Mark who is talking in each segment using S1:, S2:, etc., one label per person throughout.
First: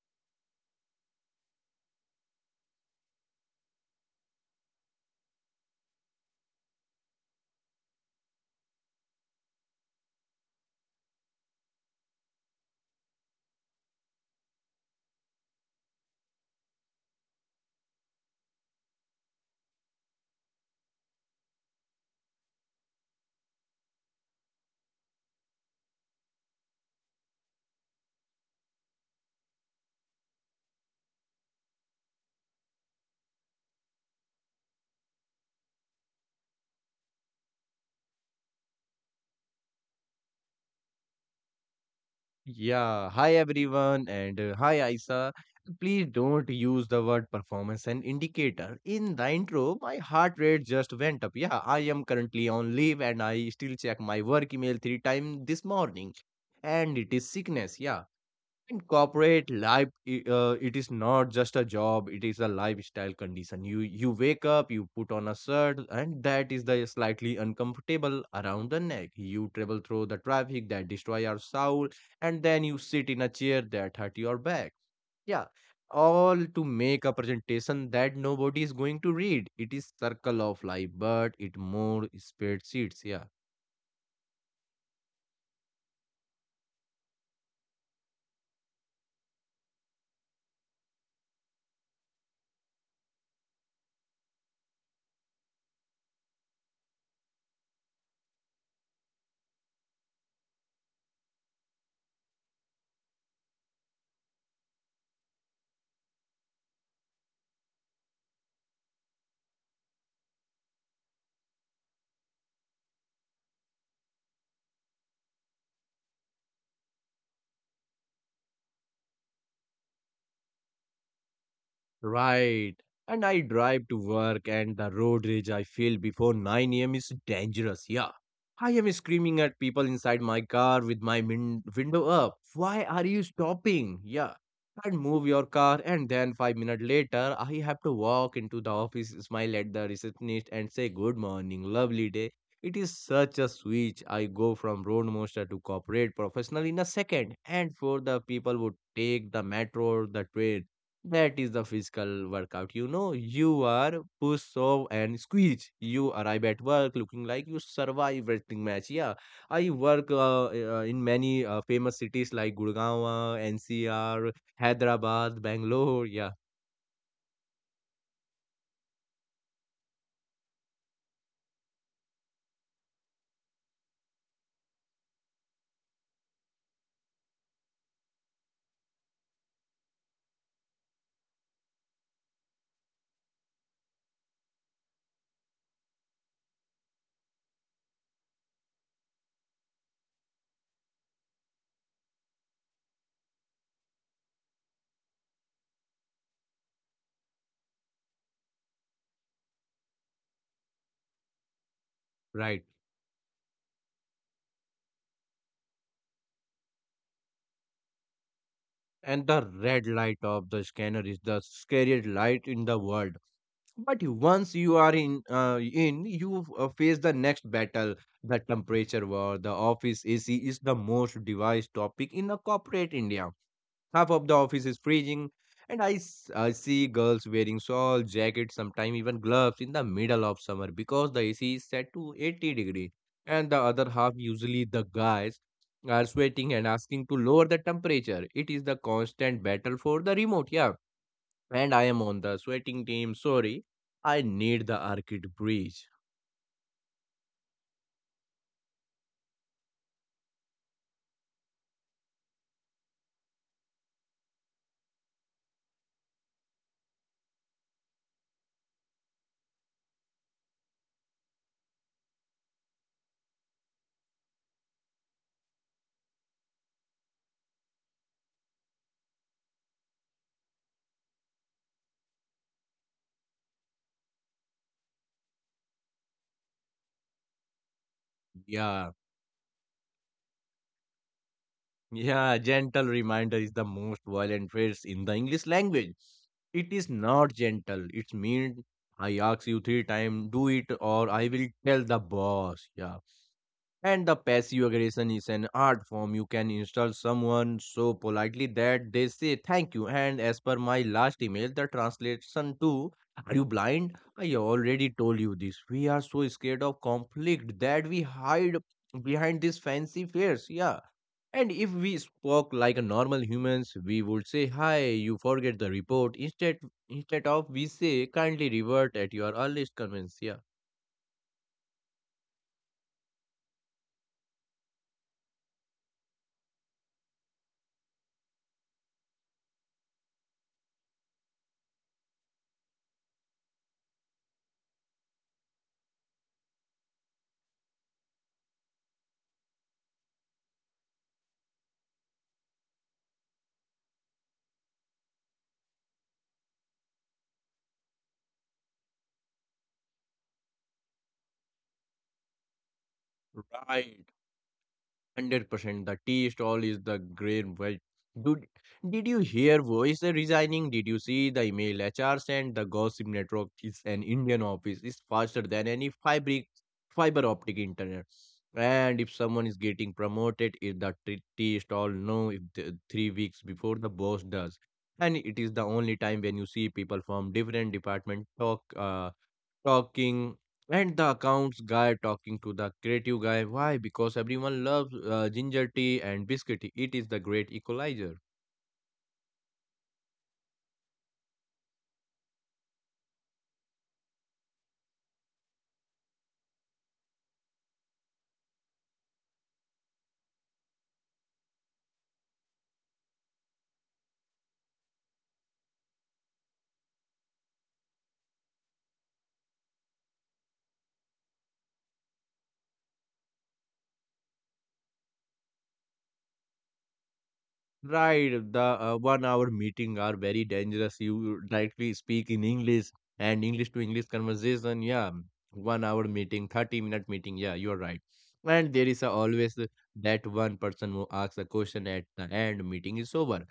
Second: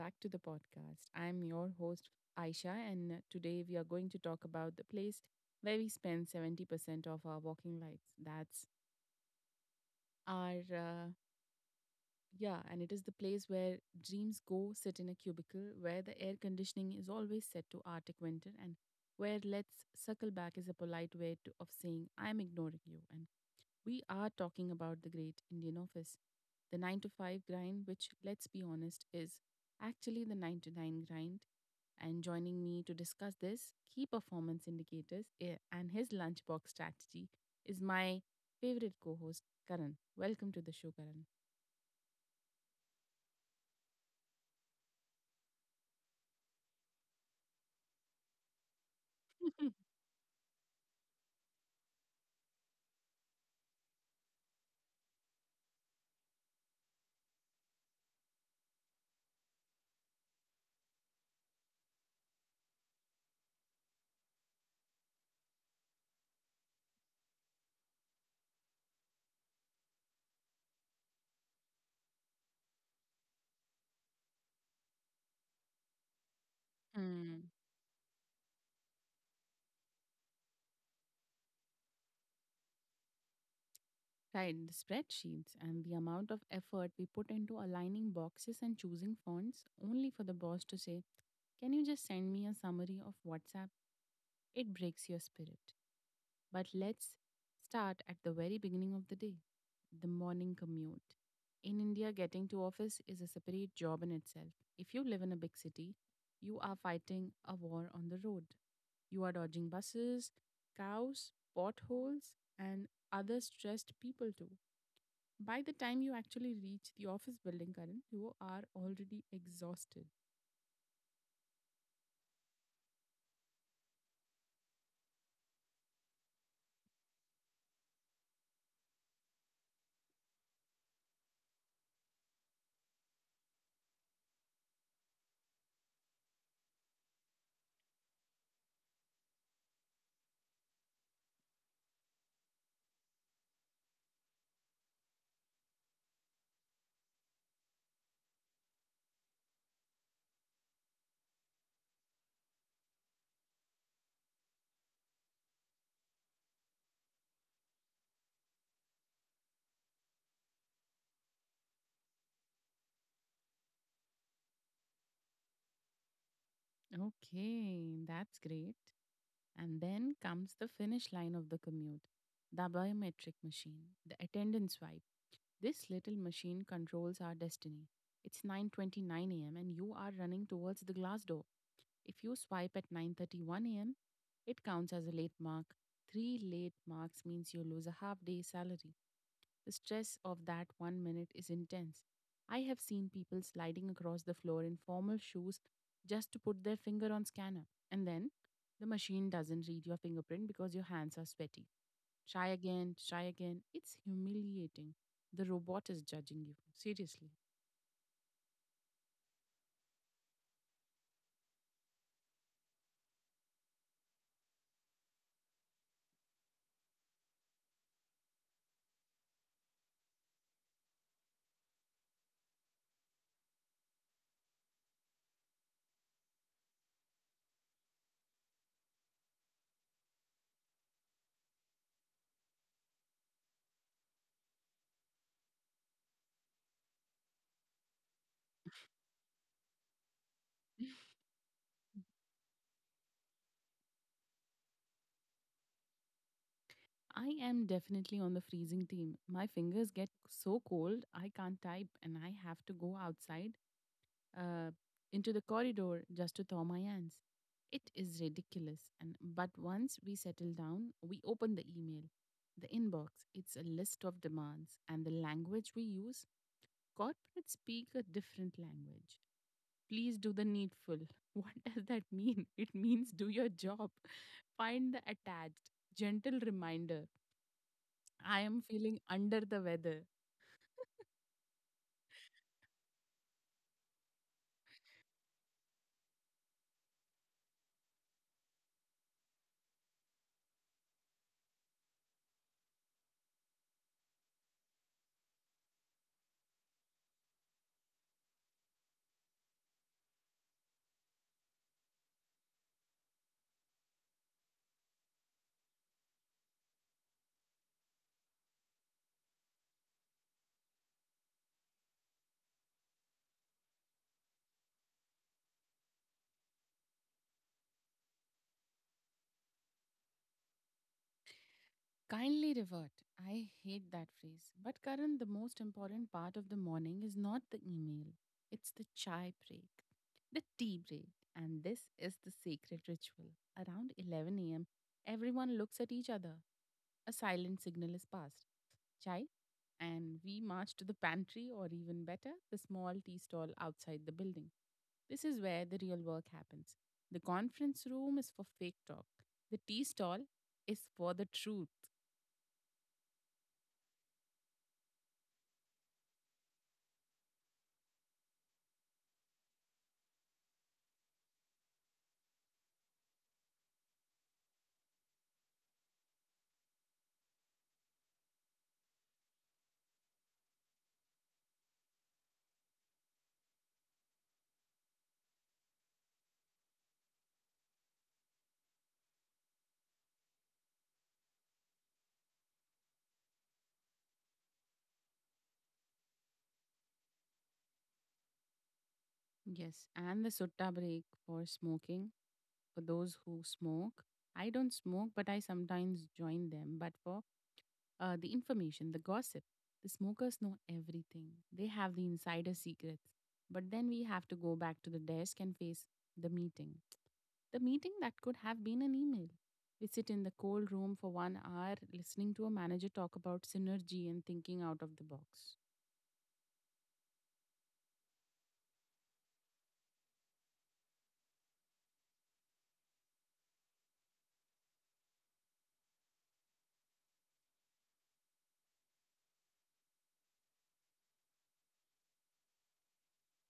S1: back to the podcast. I'm your host, Aisha, and today we are going to talk about the place where we spend 70% of our walking lives. That's our. Yeah, and it is the place where dreams go sit in a cubicle, where the air conditioning is always set to Arctic winter, and where let's suckle back is a polite way of saying, I'm ignoring you. We are talking about the great Indian office, the 9 to 5 grind, which, let's be honest, is actually the 9 to 9 grind. And joining me to discuss this, key performance indicators, and his lunchbox strategy is my favorite co host, Karan. Welcome to the show, Karan.
S2: Yeah, hi everyone, and hi Aisa. Please don't use the word performance and indicator. In the intro, my heart rate just went up. Yeah, I am currently on leave and I still check my work email three times this morning. And it is sickness, yeah. In corporate life, it is not just a job; it is a lifestyle condition. You wake up, you put on a shirt, and that is the slightly uncomfortable around the neck. You travel through the traffic that destroy your soul, and then you sit in a chair that hurt your back. Yeah, all to make a
S1: Mm.
S2: presentation that nobody is going to read. It is circle of life, but it more spreadsheets. Yeah.
S1: Right, the spreadsheets and the amount of effort we put into aligning boxes and choosing fonts only for the boss to say, can you just send me a summary of WhatsApp? It breaks your spirit. But let's start at the very beginning of the day, the morning commute. In India, getting to office is a separate job in itself. If you live in a big city, you are fighting a war on the road. You are dodging buses, cows, potholes, and other stressed people too. By the time you actually reach the office building, Karan, you are already exhausted.
S2: Right. And I drive to work, and the road rage I feel before 9 a.m. is dangerous. Yeah. I am screaming at people inside my car with my window up. Why are you stopping? Yeah. And move your car, and then 5 minutes later, I have to walk into the office, smile at the receptionist, and say, "Good morning, lovely day." It is such a switch. I go from roadmaster to corporate professional in a second. And for the people who take the metro or the train, that is the physical workout. You are push, shove, and squeeze. You arrive at work looking like you survive wrestling match. Yeah, I work in many famous cities like Gurgaon, NCR, Hyderabad, Bangalore. Yeah,
S1: Okay, that's great. And then comes the finish line of the commute, the biometric machine, the attendance swipe. This little machine controls our destiny. It's 9:29 a.m. and you are running towards the glass door. If you swipe at 9:31 a.m., it counts as a late mark. 3 late marks means you lose a half day salary. The stress of that one minute is intense. I have seen people sliding across the floor in formal shoes just to put their finger on scanner, and then the machine doesn't read your fingerprint because your hands are sweaty. Try
S2: right.
S1: again, try again. It's humiliating. The robot is judging you. Seriously.
S2: And the red light of the scanner is the scariest light in the world. But once you are in you face the next battle, the temperature war. The office AC is the most devised topic in a corporate India. Half of the office is freezing, and I see girls wearing shawl, jackets, sometimes even gloves in the middle of summer because the AC is set to 80°, and the other half usually the guys are sweating and asking to lower the temperature. It is the constant battle for the remote. Yeah, and I am on the sweating team. Sorry, I need the arcade breeze.
S1: I am definitely on the freezing team. My fingers get so cold, I can't type, and I have to go outside uh, into the corridor just to thaw my hands. It is ridiculous. And but once we settle down, we open the email, the inbox. It's a list of demands, and the language we use. Corporates speak a different language. Please do the needful. What does that mean? It means do your job. Find the attached. Gentle reminder. I am
S2: Yeah,
S1: feeling under the weather.
S2: yeah, gentle reminder is the most violent phrase in the English language. It is not gentle. It's mean I ask you three times, do it or I will tell the boss. Yeah. And the passive aggression is an art form. You can insult someone so politely that they say thank you. And as per my last email, the translation to "Are you blind? I already told you this." We are so scared of conflict that we hide behind these fancy fears. Yeah. And if we spoke like a normal humans, we would say, "Hi, you forget the report." Instead of we say kindly revert at your earliest convenience. Yeah.
S1: Kindly revert. I hate that phrase. But Karan, the most important part of the morning is not the email, it's the chai break, the tea break. And this is the sacred ritual. Around 11 a.m., everyone looks at each other. A silent signal is passed. Chai, and we march to the pantry, or even better, the small tea stall outside the building. This is where the real work happens. The conference room is for fake talk. The tea stall is for the truth.
S2: Right. 100% the tea stall is the great way. Dude, did you hear voice resigning? Did you see the email HR sent? The gossip network is an Indian office is faster than any fiber optic internet. And if someone is getting promoted, if the tea stall know if the, 3 weeks before the boss does. And it is the only time when you see people from different department talking and the accounts guy talking to the creative guy why because everyone loves ginger tea and biscuit tea. It is the great equalizer.
S1: Yes, and the sutta break for smoking, for those who smoke. I don't smoke, but I sometimes join them. But for the information, the gossip, the smokers know everything. They have the insider secrets. But then we have to go back to the desk and face the meeting. The meeting that could have been an email. We sit in the cold room for one hour listening to a manager talk about synergy and thinking out of the box.
S2: Right, the 1 hour meeting are very dangerous. You directly speak in English and English to English conversation. Yeah, 1 hour meeting, 30-minute meeting. Yeah, you are right. And there is a always that one person who asks a question at the end meeting is over.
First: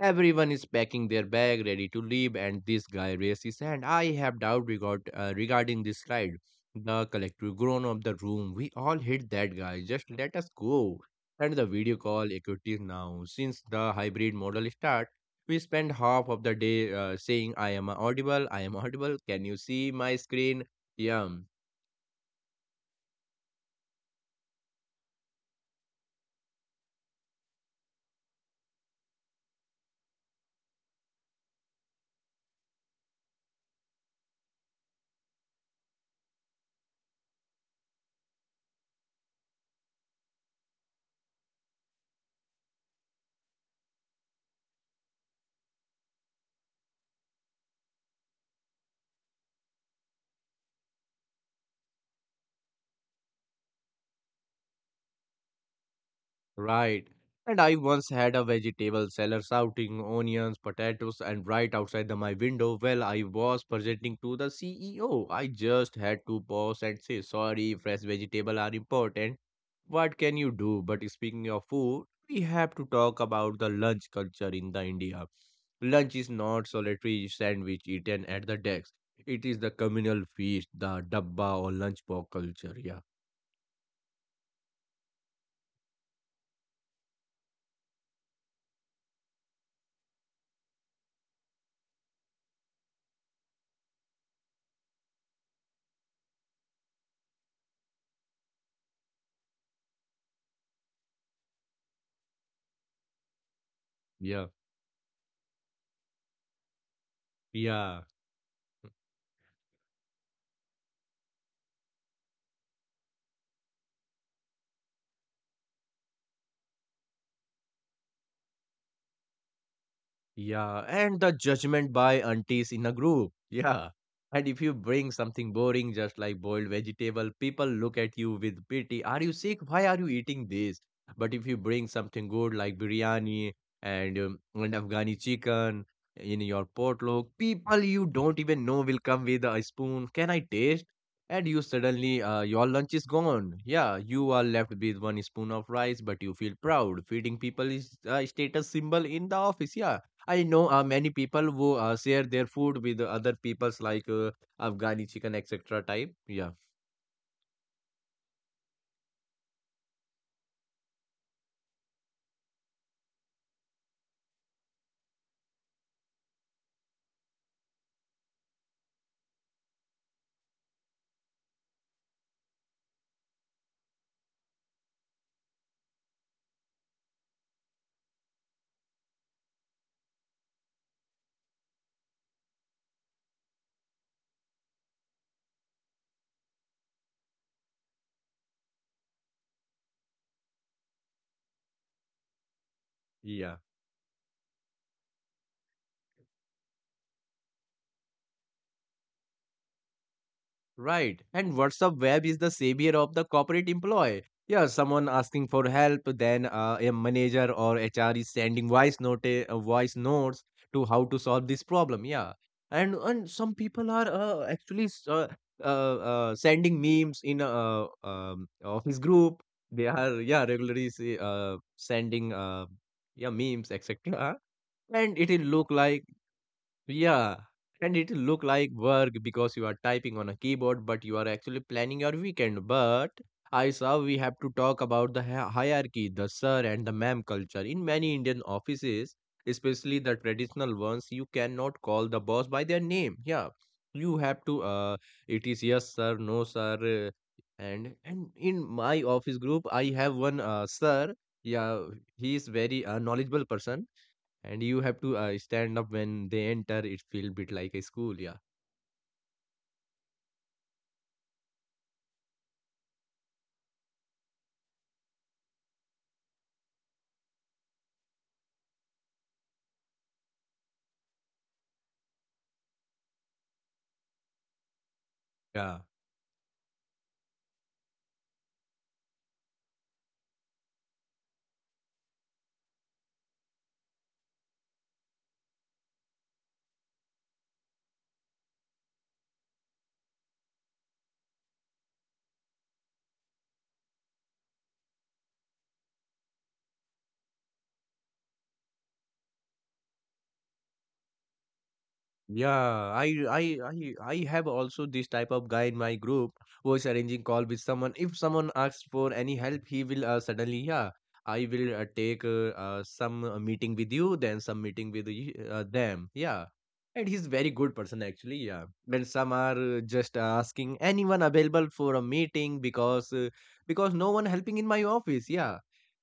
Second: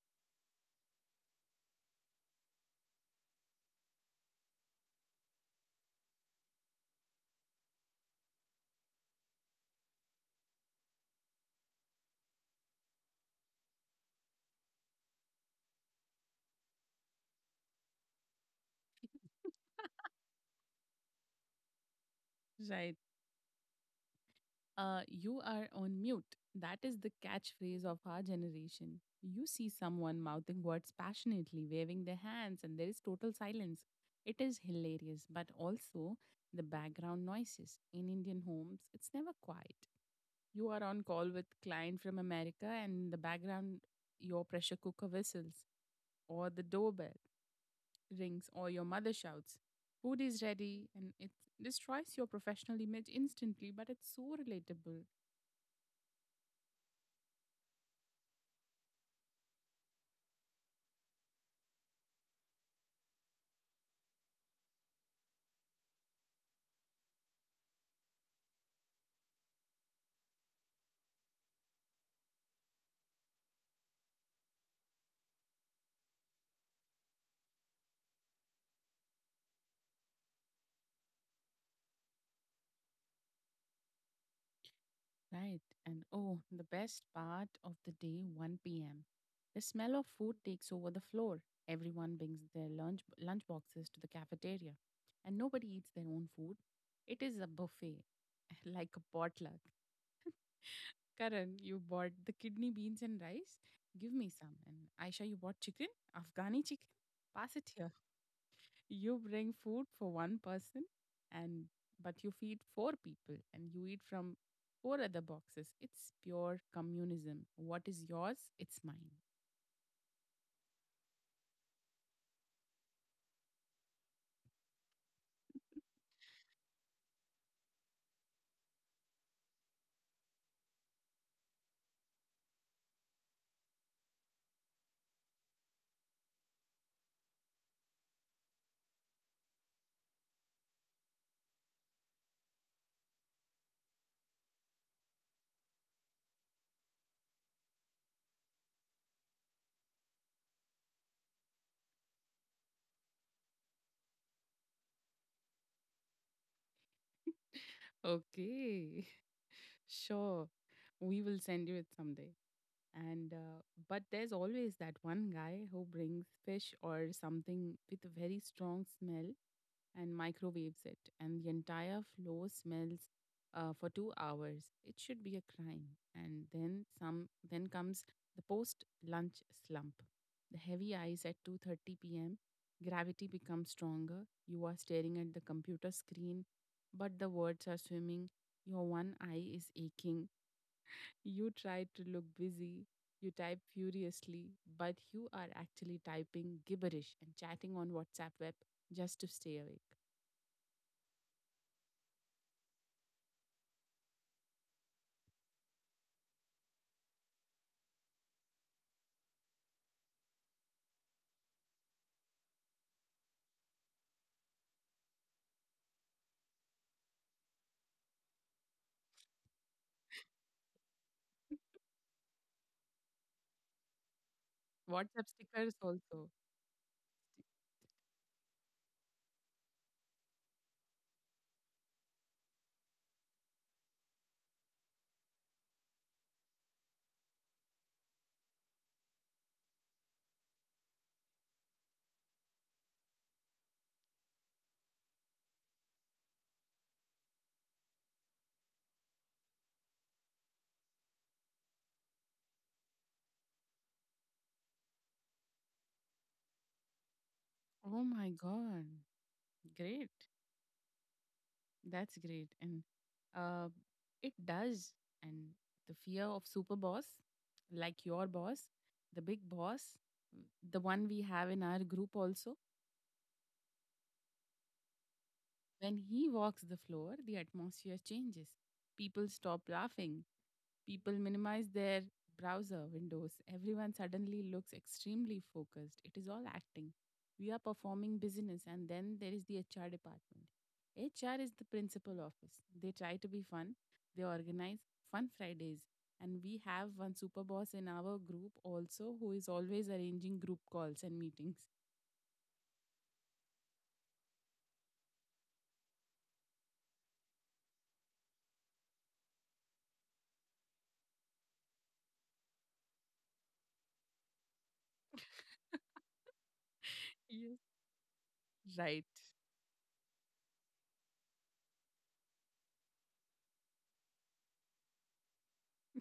S2: Everyone is packing their bag, ready to leave, and this guy raises his hand. I have doubt regarding this ride. The collective groan of the room. We all hit that guy. Just let us go. And the video call equity now. Since the hybrid model start, we spend half of the day saying, "I am audible. I am audible. Can you see my screen?" Yeah.
S1: Right. You are on mute. That is the catchphrase of our generation. You see someone mouthing words passionately, waving their hands, and there is total silence. It is hilarious, but also the background noises. In Indian homes, it's never quiet. You are on call with client from America, and in the background, your pressure cooker whistles, or the doorbell rings, or your mother shouts, food is ready, and it destroys your professional image instantly, but it's so relatable.
S2: Right. And I once had a vegetable seller shouting onions, potatoes, and right outside my window while I was presenting to the CEO. I just had to pause and say, "Sorry, fresh vegetables are important." What can you do? But speaking of food, we have to talk about the lunch culture in the India. Lunch is not solitary sandwich eaten at the desk. It is the communal feast, the dabba or lunch box culture. Yeah.
S1: Right. And oh, the best part of the day, 1 p.m. The smell of food takes over the floor. Everyone brings their lunch boxes to the cafeteria, and nobody eats their own food. It is a buffet, like a potluck. Karan, you bought the kidney beans and rice. Give me
S2: Yeah.
S1: some. And Aisha, you bought chicken, Afghani chicken. Pass it.
S2: Yeah.
S1: You bring food for one person, and but you feed four people and you eat from four other boxes. It's pure communism. What is yours it's mine.
S2: Yeah, and the judgment by aunties in a group. Yeah. And if you bring something boring, just like boiled vegetable, people look at you with pity. Are you sick? Why are you eating this? But if you bring something good like biryani and Afghani chicken in your potluck, people you don't even know will come with a spoon. Can I taste? And you suddenly, your lunch is gone. Yeah, you are left with one spoon of rice, but you feel proud. Feeding people is a status symbol in the office. Yeah, I know many people who share their food with other people's like Afghani chicken etc. type. Yeah,
S1: Okay. Sure, we will send you it someday. And but there's always that one guy who brings fish or something with a very strong smell and microwaves it, and the entire floor smells for 2 hours. It should be a crime. And then some then comes the post lunch slump, the heavy eyes at 2:30 p.m. Gravity becomes stronger. You are staring at the computer screen, but the words are swimming. Your one eye is aching. You try to look busy, you
S2: yeah.
S1: type furiously, but you are actually typing gibberish and chatting on WhatsApp web just to stay awake.
S2: Right. And WhatsApp web is the savior of the corporate employee. Yeah, someone asking for help, then a manager or HR is sending voice notes to how to solve this problem. Yeah. And some people are actually sending memes in office group. They are yeah regularly say, sending yeah memes etc. And
S1: WhatsApp
S2: it will look
S1: stickers
S2: like,
S1: also.
S2: yeah, and it look like work because you are typing on a keyboard, but you are actually planning your weekend. But I saw we have to talk about the hierarchy, the sir and the ma'am culture. In many Indian offices, especially the traditional ones, you cannot call the boss by their name. Yeah, you have to. It is yes sir, no sir, uh, and in my office group, I have one sir. Yeah, he is very knowledgeable person and you have to stand up when they enter. It feel bit like a
S1: Oh
S2: school.
S1: my
S2: Yeah.
S1: god. Great. That's great. And uh it does. And the fear of super boss, like your boss, the big boss, the one we have in our group also,
S2: Yeah.
S1: when he walks the floor, the atmosphere changes. People stop laughing. People minimize their browser windows. Everyone suddenly looks extremely focused. It is all acting. We are performing business, and then there is the HR department. HR is the principal office. They try to be fun, they organize fun Fridays. And we have one super boss in our group also who is always arranging group calls and meetings.
S2: Yeah, I have also this type of guy in my group who is arranging call with someone. If someone asks for any help, he will suddenly, yeah, I will take some meeting with you, then some meeting with them. Yeah, and he's very
S1: Yes.
S2: good person actually. Yeah, and
S1: Right.
S2: some are just asking anyone available for a meeting because no one helping in my office. Yeah,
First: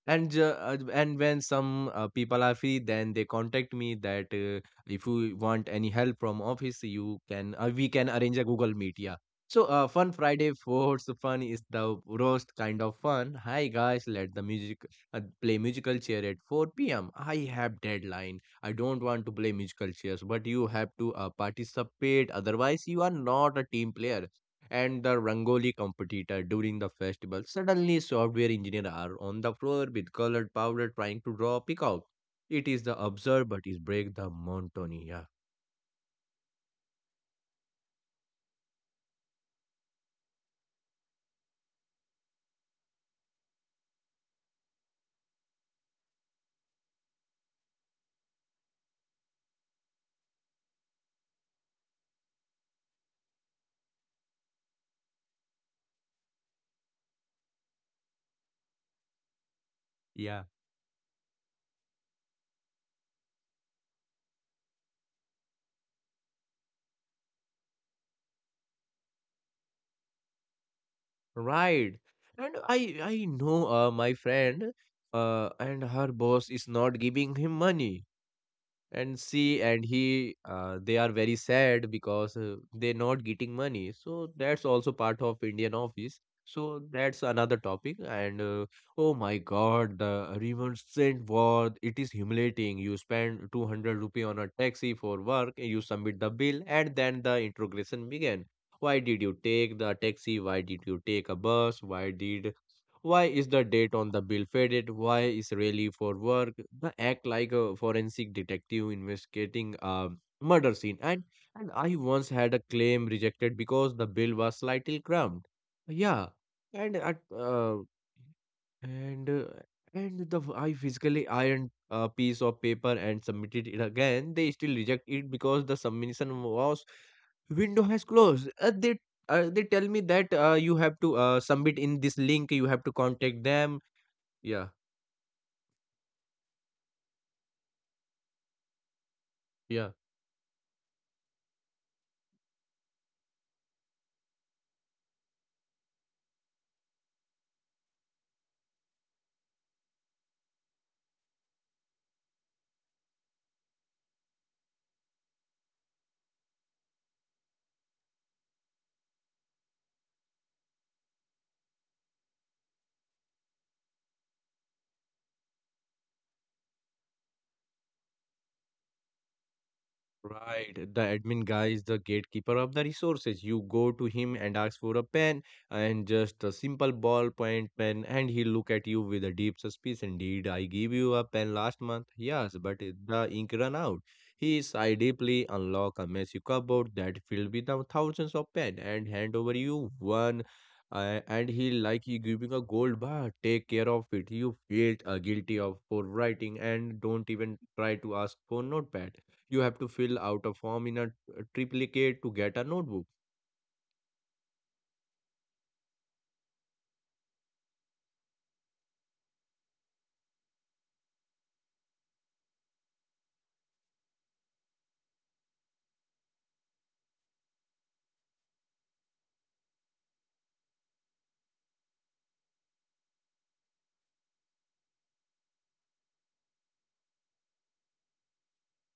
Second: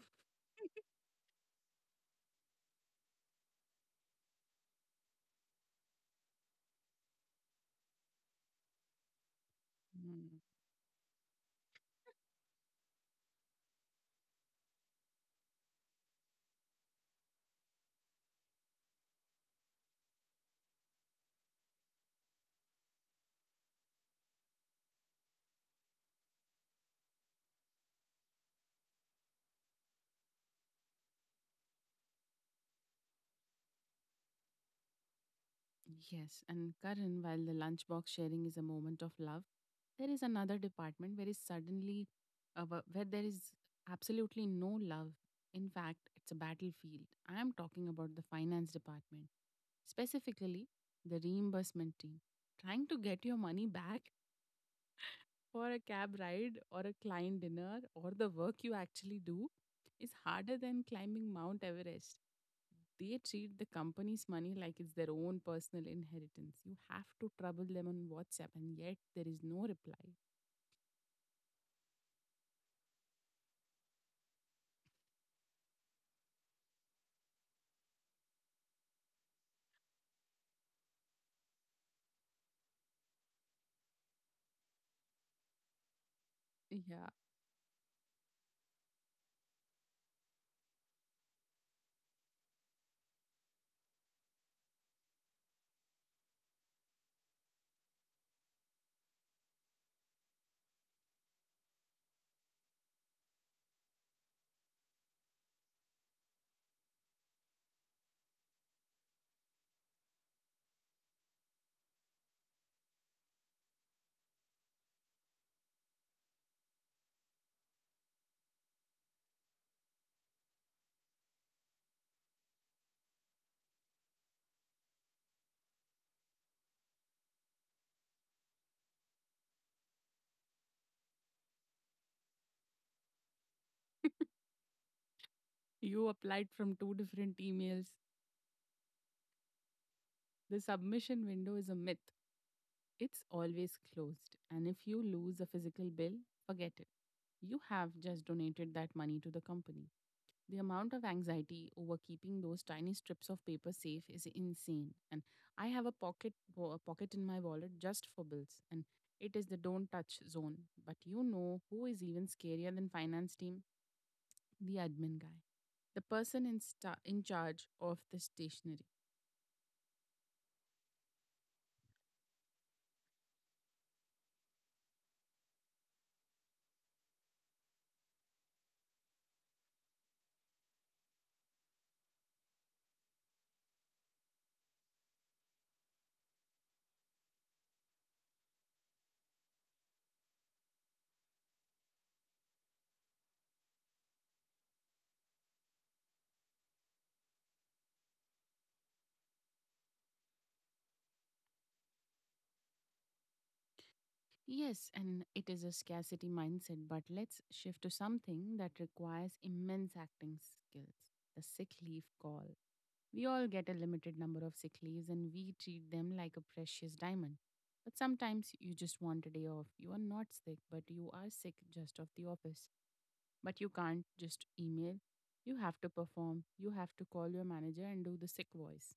S2: and when some people are free, then they contact me that. If you want any help from office, you can we can arrange a Google Meet. Yeah. So fun Friday force fun is the roast kind of fun. Hi guys, let the music play musical chair at 4 p.m. I have deadline. I don't want to play musical chairs, but you have to participate. Otherwise, you are not a team player. And the Rangoli competitor during the festival suddenly software engineer are on the floor with colored powder trying to draw peacock. It is the absurd, but it break the monotony. Yeah,
S1: Yes, and Karan, while the lunchbox sharing is a moment of love, there is another department where there is absolutely no love. In fact, it's a battlefield. I am talking about the finance department, specifically the reimbursement team. Trying to get your money back for a cab ride or a client dinner or the work you actually do is
S2: yeah,
S1: harder than climbing Mount Everest. They treat the company's money like it's their own personal inheritance. You have to trouble them on WhatsApp, and yet there is no reply.
S2: right. And I know my friend, and her boss is not giving him money. And see and he they are very sad because they're not getting money, so that's also part of Indian office, so
S1: Yeah,
S2: that's another topic, and oh my god, the reimbursement war, it is humiliating. You spend ₹200 on a taxi for work, you submit the bill, and then the interrogation began. Why did you take the taxi? Why did you take a bus? Why is the date on the bill faded? Why is really for work? The act like a forensic detective investigating a murder scene. And I once had a claim rejected because the bill was slightly crumbed. Yeah, and at uh, and uh, and the I physically ironed a piece of paper and submitted it again. They still reject it because the submission was window has closed. They tell me that you have to submit in this link. You have to contact them. Yeah,
S1: you applied from two different emails.
S2: yeah.
S1: The submission window is a myth, it's always closed. And if you lose a physical bill, forget it. You have just donated that money to the company. The amount of anxiety over keeping those tiny strips of paper safe is insane. And I have a a pocket in my wallet just for bills, and it is the don't touch zone. But you know who is even scarier than finance team? The admin guy. The person in in charge of the stationery.
S2: Right, the admin guy is the gatekeeper of the resources. You go to him and ask for a pen and just a simple ballpoint pen, and he look at you with a deep suspicion. Did I give you a pen last month? Yes, but the ink ran out. He sighed deeply, unlock a messy cupboard that filled with the thousands of pen, and hand over you one. And he like he giving a gold bar. Take care of it. You feel guilty of for writing, and don't even try to ask for notepad. You have to fill out a form in a triplicate to get a notebook.
S1: Yes, and it is a scarcity mindset, but let's shift to something that requires immense acting skills. The sick leave call. We all get a limited number of sick leaves, and we treat them like a precious diamond. But sometimes you just want a day off. You are not sick, but you are sick just of the office. But you can't just email. You have to perform. You have to call your manager and do the sick voice.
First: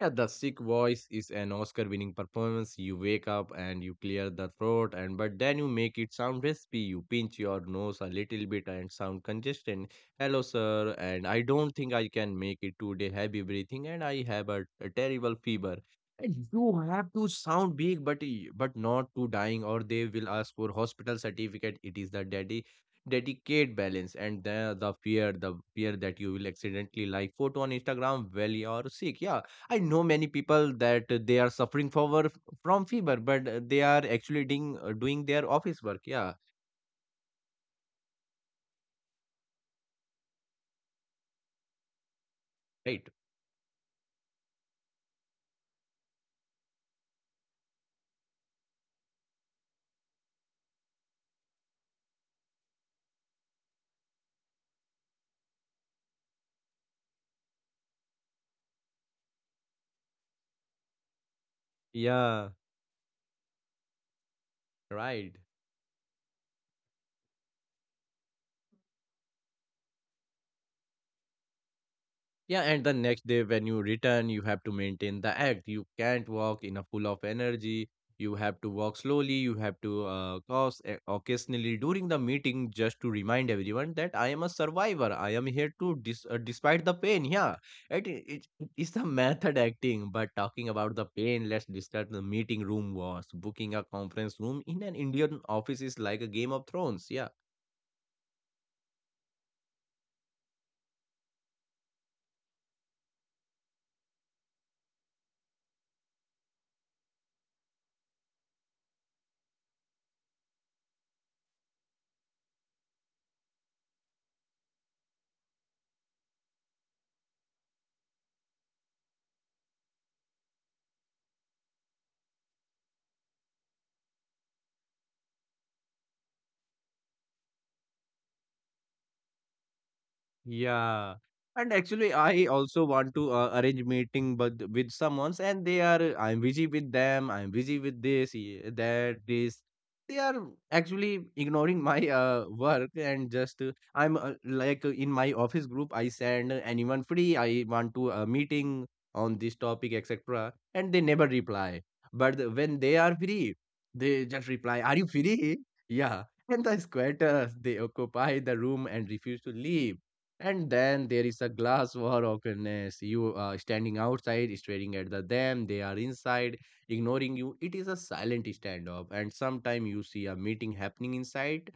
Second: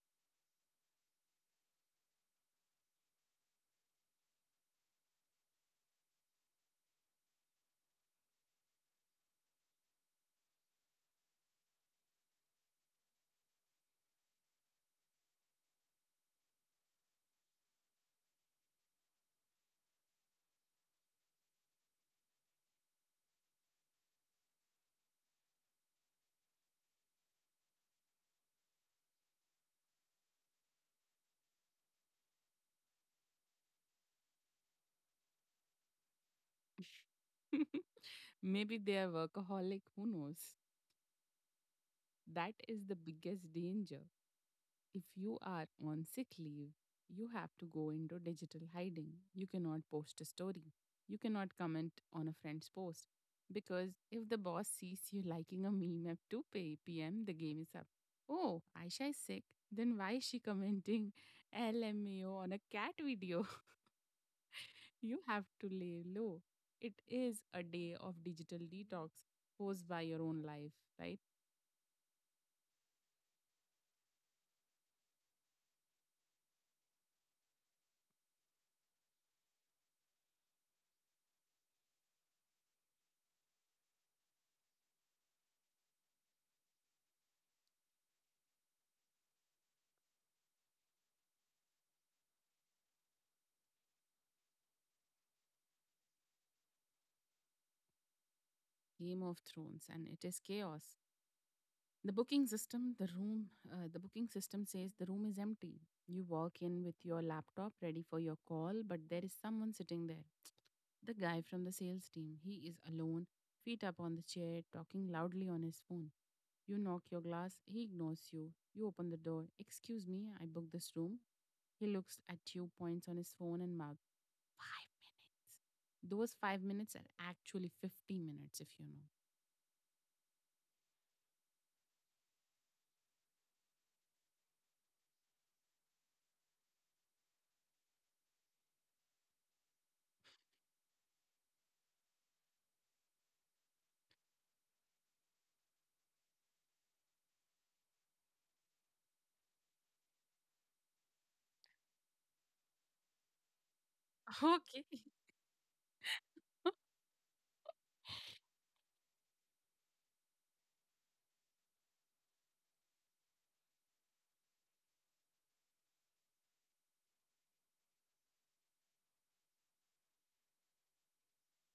S2: Yeah, the sick voice is an Oscar winning performance. You wake up and you clear the throat and but then you make it sound raspy. You pinch your nose a little bit and sound congested. Hello sir and I don't think I can make it today. Heavy breathing and I have a terrible fever. And you have to sound big but but not too dying or they will ask for hospital certificate. It is the daddy dedicate balance and the fear that you will accidentally like photo on instagram well you are sick, yeah. I know many people that they are from fever, but they are actually doing their office work. Yeah,
S1: Maybe they are workaholic, who knows? That is the
S2: right.
S1: biggest danger. If you are on sick leave, you have to go into digital hiding. You cannot post a story. You cannot comment on a friend's post, because if the boss sees you liking a meme at 2 p.m., the game is up. Oh, Aisha is sick. Then why is she commenting LMAO
S2: Yeah,
S1: on a cat video? You
S2: right.
S1: have to lay low. It is a day of digital detox posed by your own life, right?
S2: Yeah, and the next day when you return, you have to maintain the act. You can't walk in a full of energy. You have to walk slowly. You have to cough occasionally during the meeting just to remind everyone that I am a survivor. I am here to despite the pain. Yeah, it is the method acting. But talking about the pain, let's discuss the meeting room wars. Booking a conference room in an Indian office is like a Game of Thrones. Yeah.
S1: Game of Thrones, and it is chaos. The the booking system says the room is empty. You walk in with your laptop ready for your call, but there is someone sitting there. The guy from the sales team. He is alone, feet up on the chair, talking loudly on his phone. You knock your glass, he ignores you. You open the door. Excuse me, I booked this room. He looks at you, points on his phone, and mouths, 5 minutes. Those 5 minutes are actually 50 minutes, if you know.
S2: Yeah. And actually, I also want to arrange meeting, but with someone's, and they are I'm busy with them. I'm busy with that, this. They are actually ignoring my work and just I'm like in my office group. I send anyone free. I want to a meeting on this topic, etc. And they never reply. When they are free, they just reply, "Are
S1: Okay.
S2: you free?" Yeah. And the squatters they occupy the room and refuse to leave, and then there is a glass war awkwardness. You are standing outside, staring at them. They are inside, ignoring you. It is a silent standoff. And sometime you see a meeting happening inside,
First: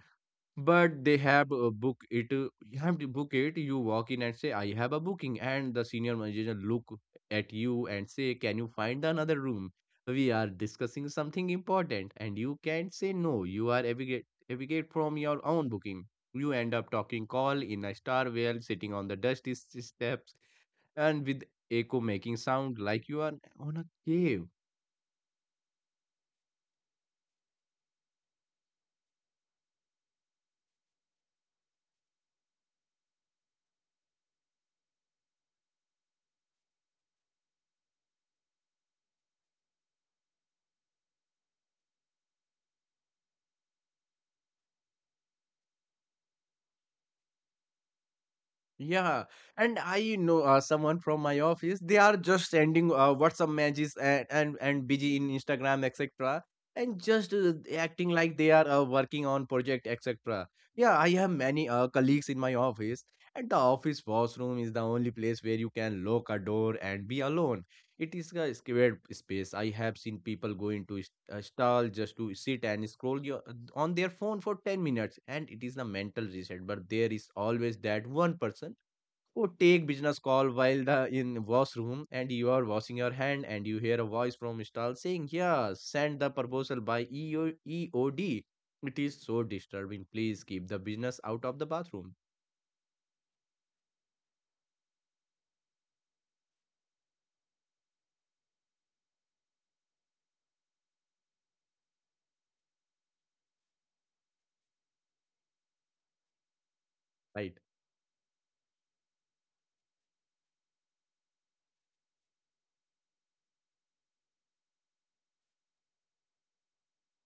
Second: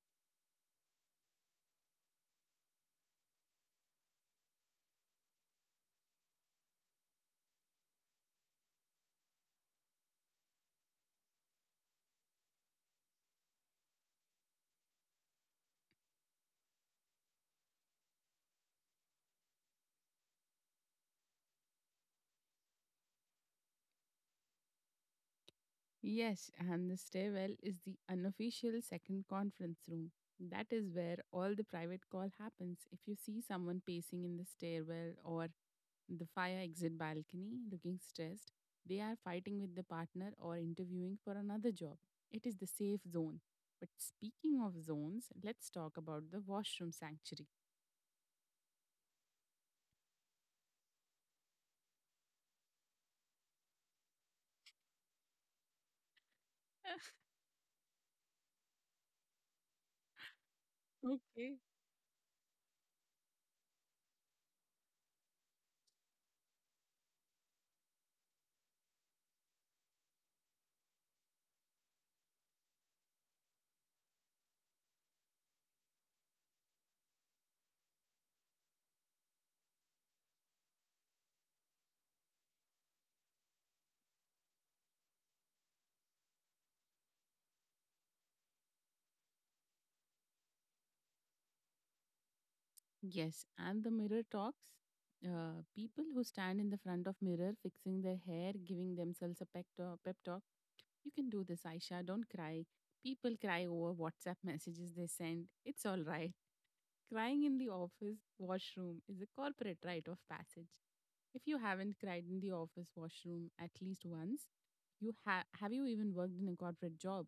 S2: but they have a book it you have to book it. You walk in and say I have a booking and the senior manager look at you and say, can you find another room, we are discussing something important, and you can say no. You are abdicate from your own booking. You end up talking call in a star whale sitting on the dusty steps and with echo making sound like you are on a cave.
S1: Yes, and the stairwell is the unofficial second conference room. That is where all the private call happens. If you see someone pacing in the stairwell or the fire exit balcony looking stressed, they are fighting with the partner or interviewing for another job. It is the safe zone. But speaking of zones, let's talk about the washroom sanctuary.
S2: Yeah, and I know someone from my office. They are just sending WhatsApp messages and busy in Instagram, etc. And just acting like they are working on project, etc. Yeah, I have
S1: Okay.
S2: many colleagues in my office, and the office washroom is the only place where you can lock a door and be alone. It is a scared space. I have seen people going to stall just to sit and on their phone for 10 minutes, and it is a mental reset. But there is always that one person who take business call while the in washroom, and you are washing your hand and you hear a voice from stall saying, yeah, send the proposal by eod. It is so disturbing, please keep the business out of the bathroom.
S1: Yes, and the mirror talks. People who stand in the front of mirror fixing their hair, giving themselves a pep talk. You can do this, Aisha. Don't cry. People cry over WhatsApp messages they send. It's all right. Crying
S2: Right.
S1: in the office washroom is a corporate rite of passage. If you haven't cried in the office washroom at least once, have you even worked in a corporate job?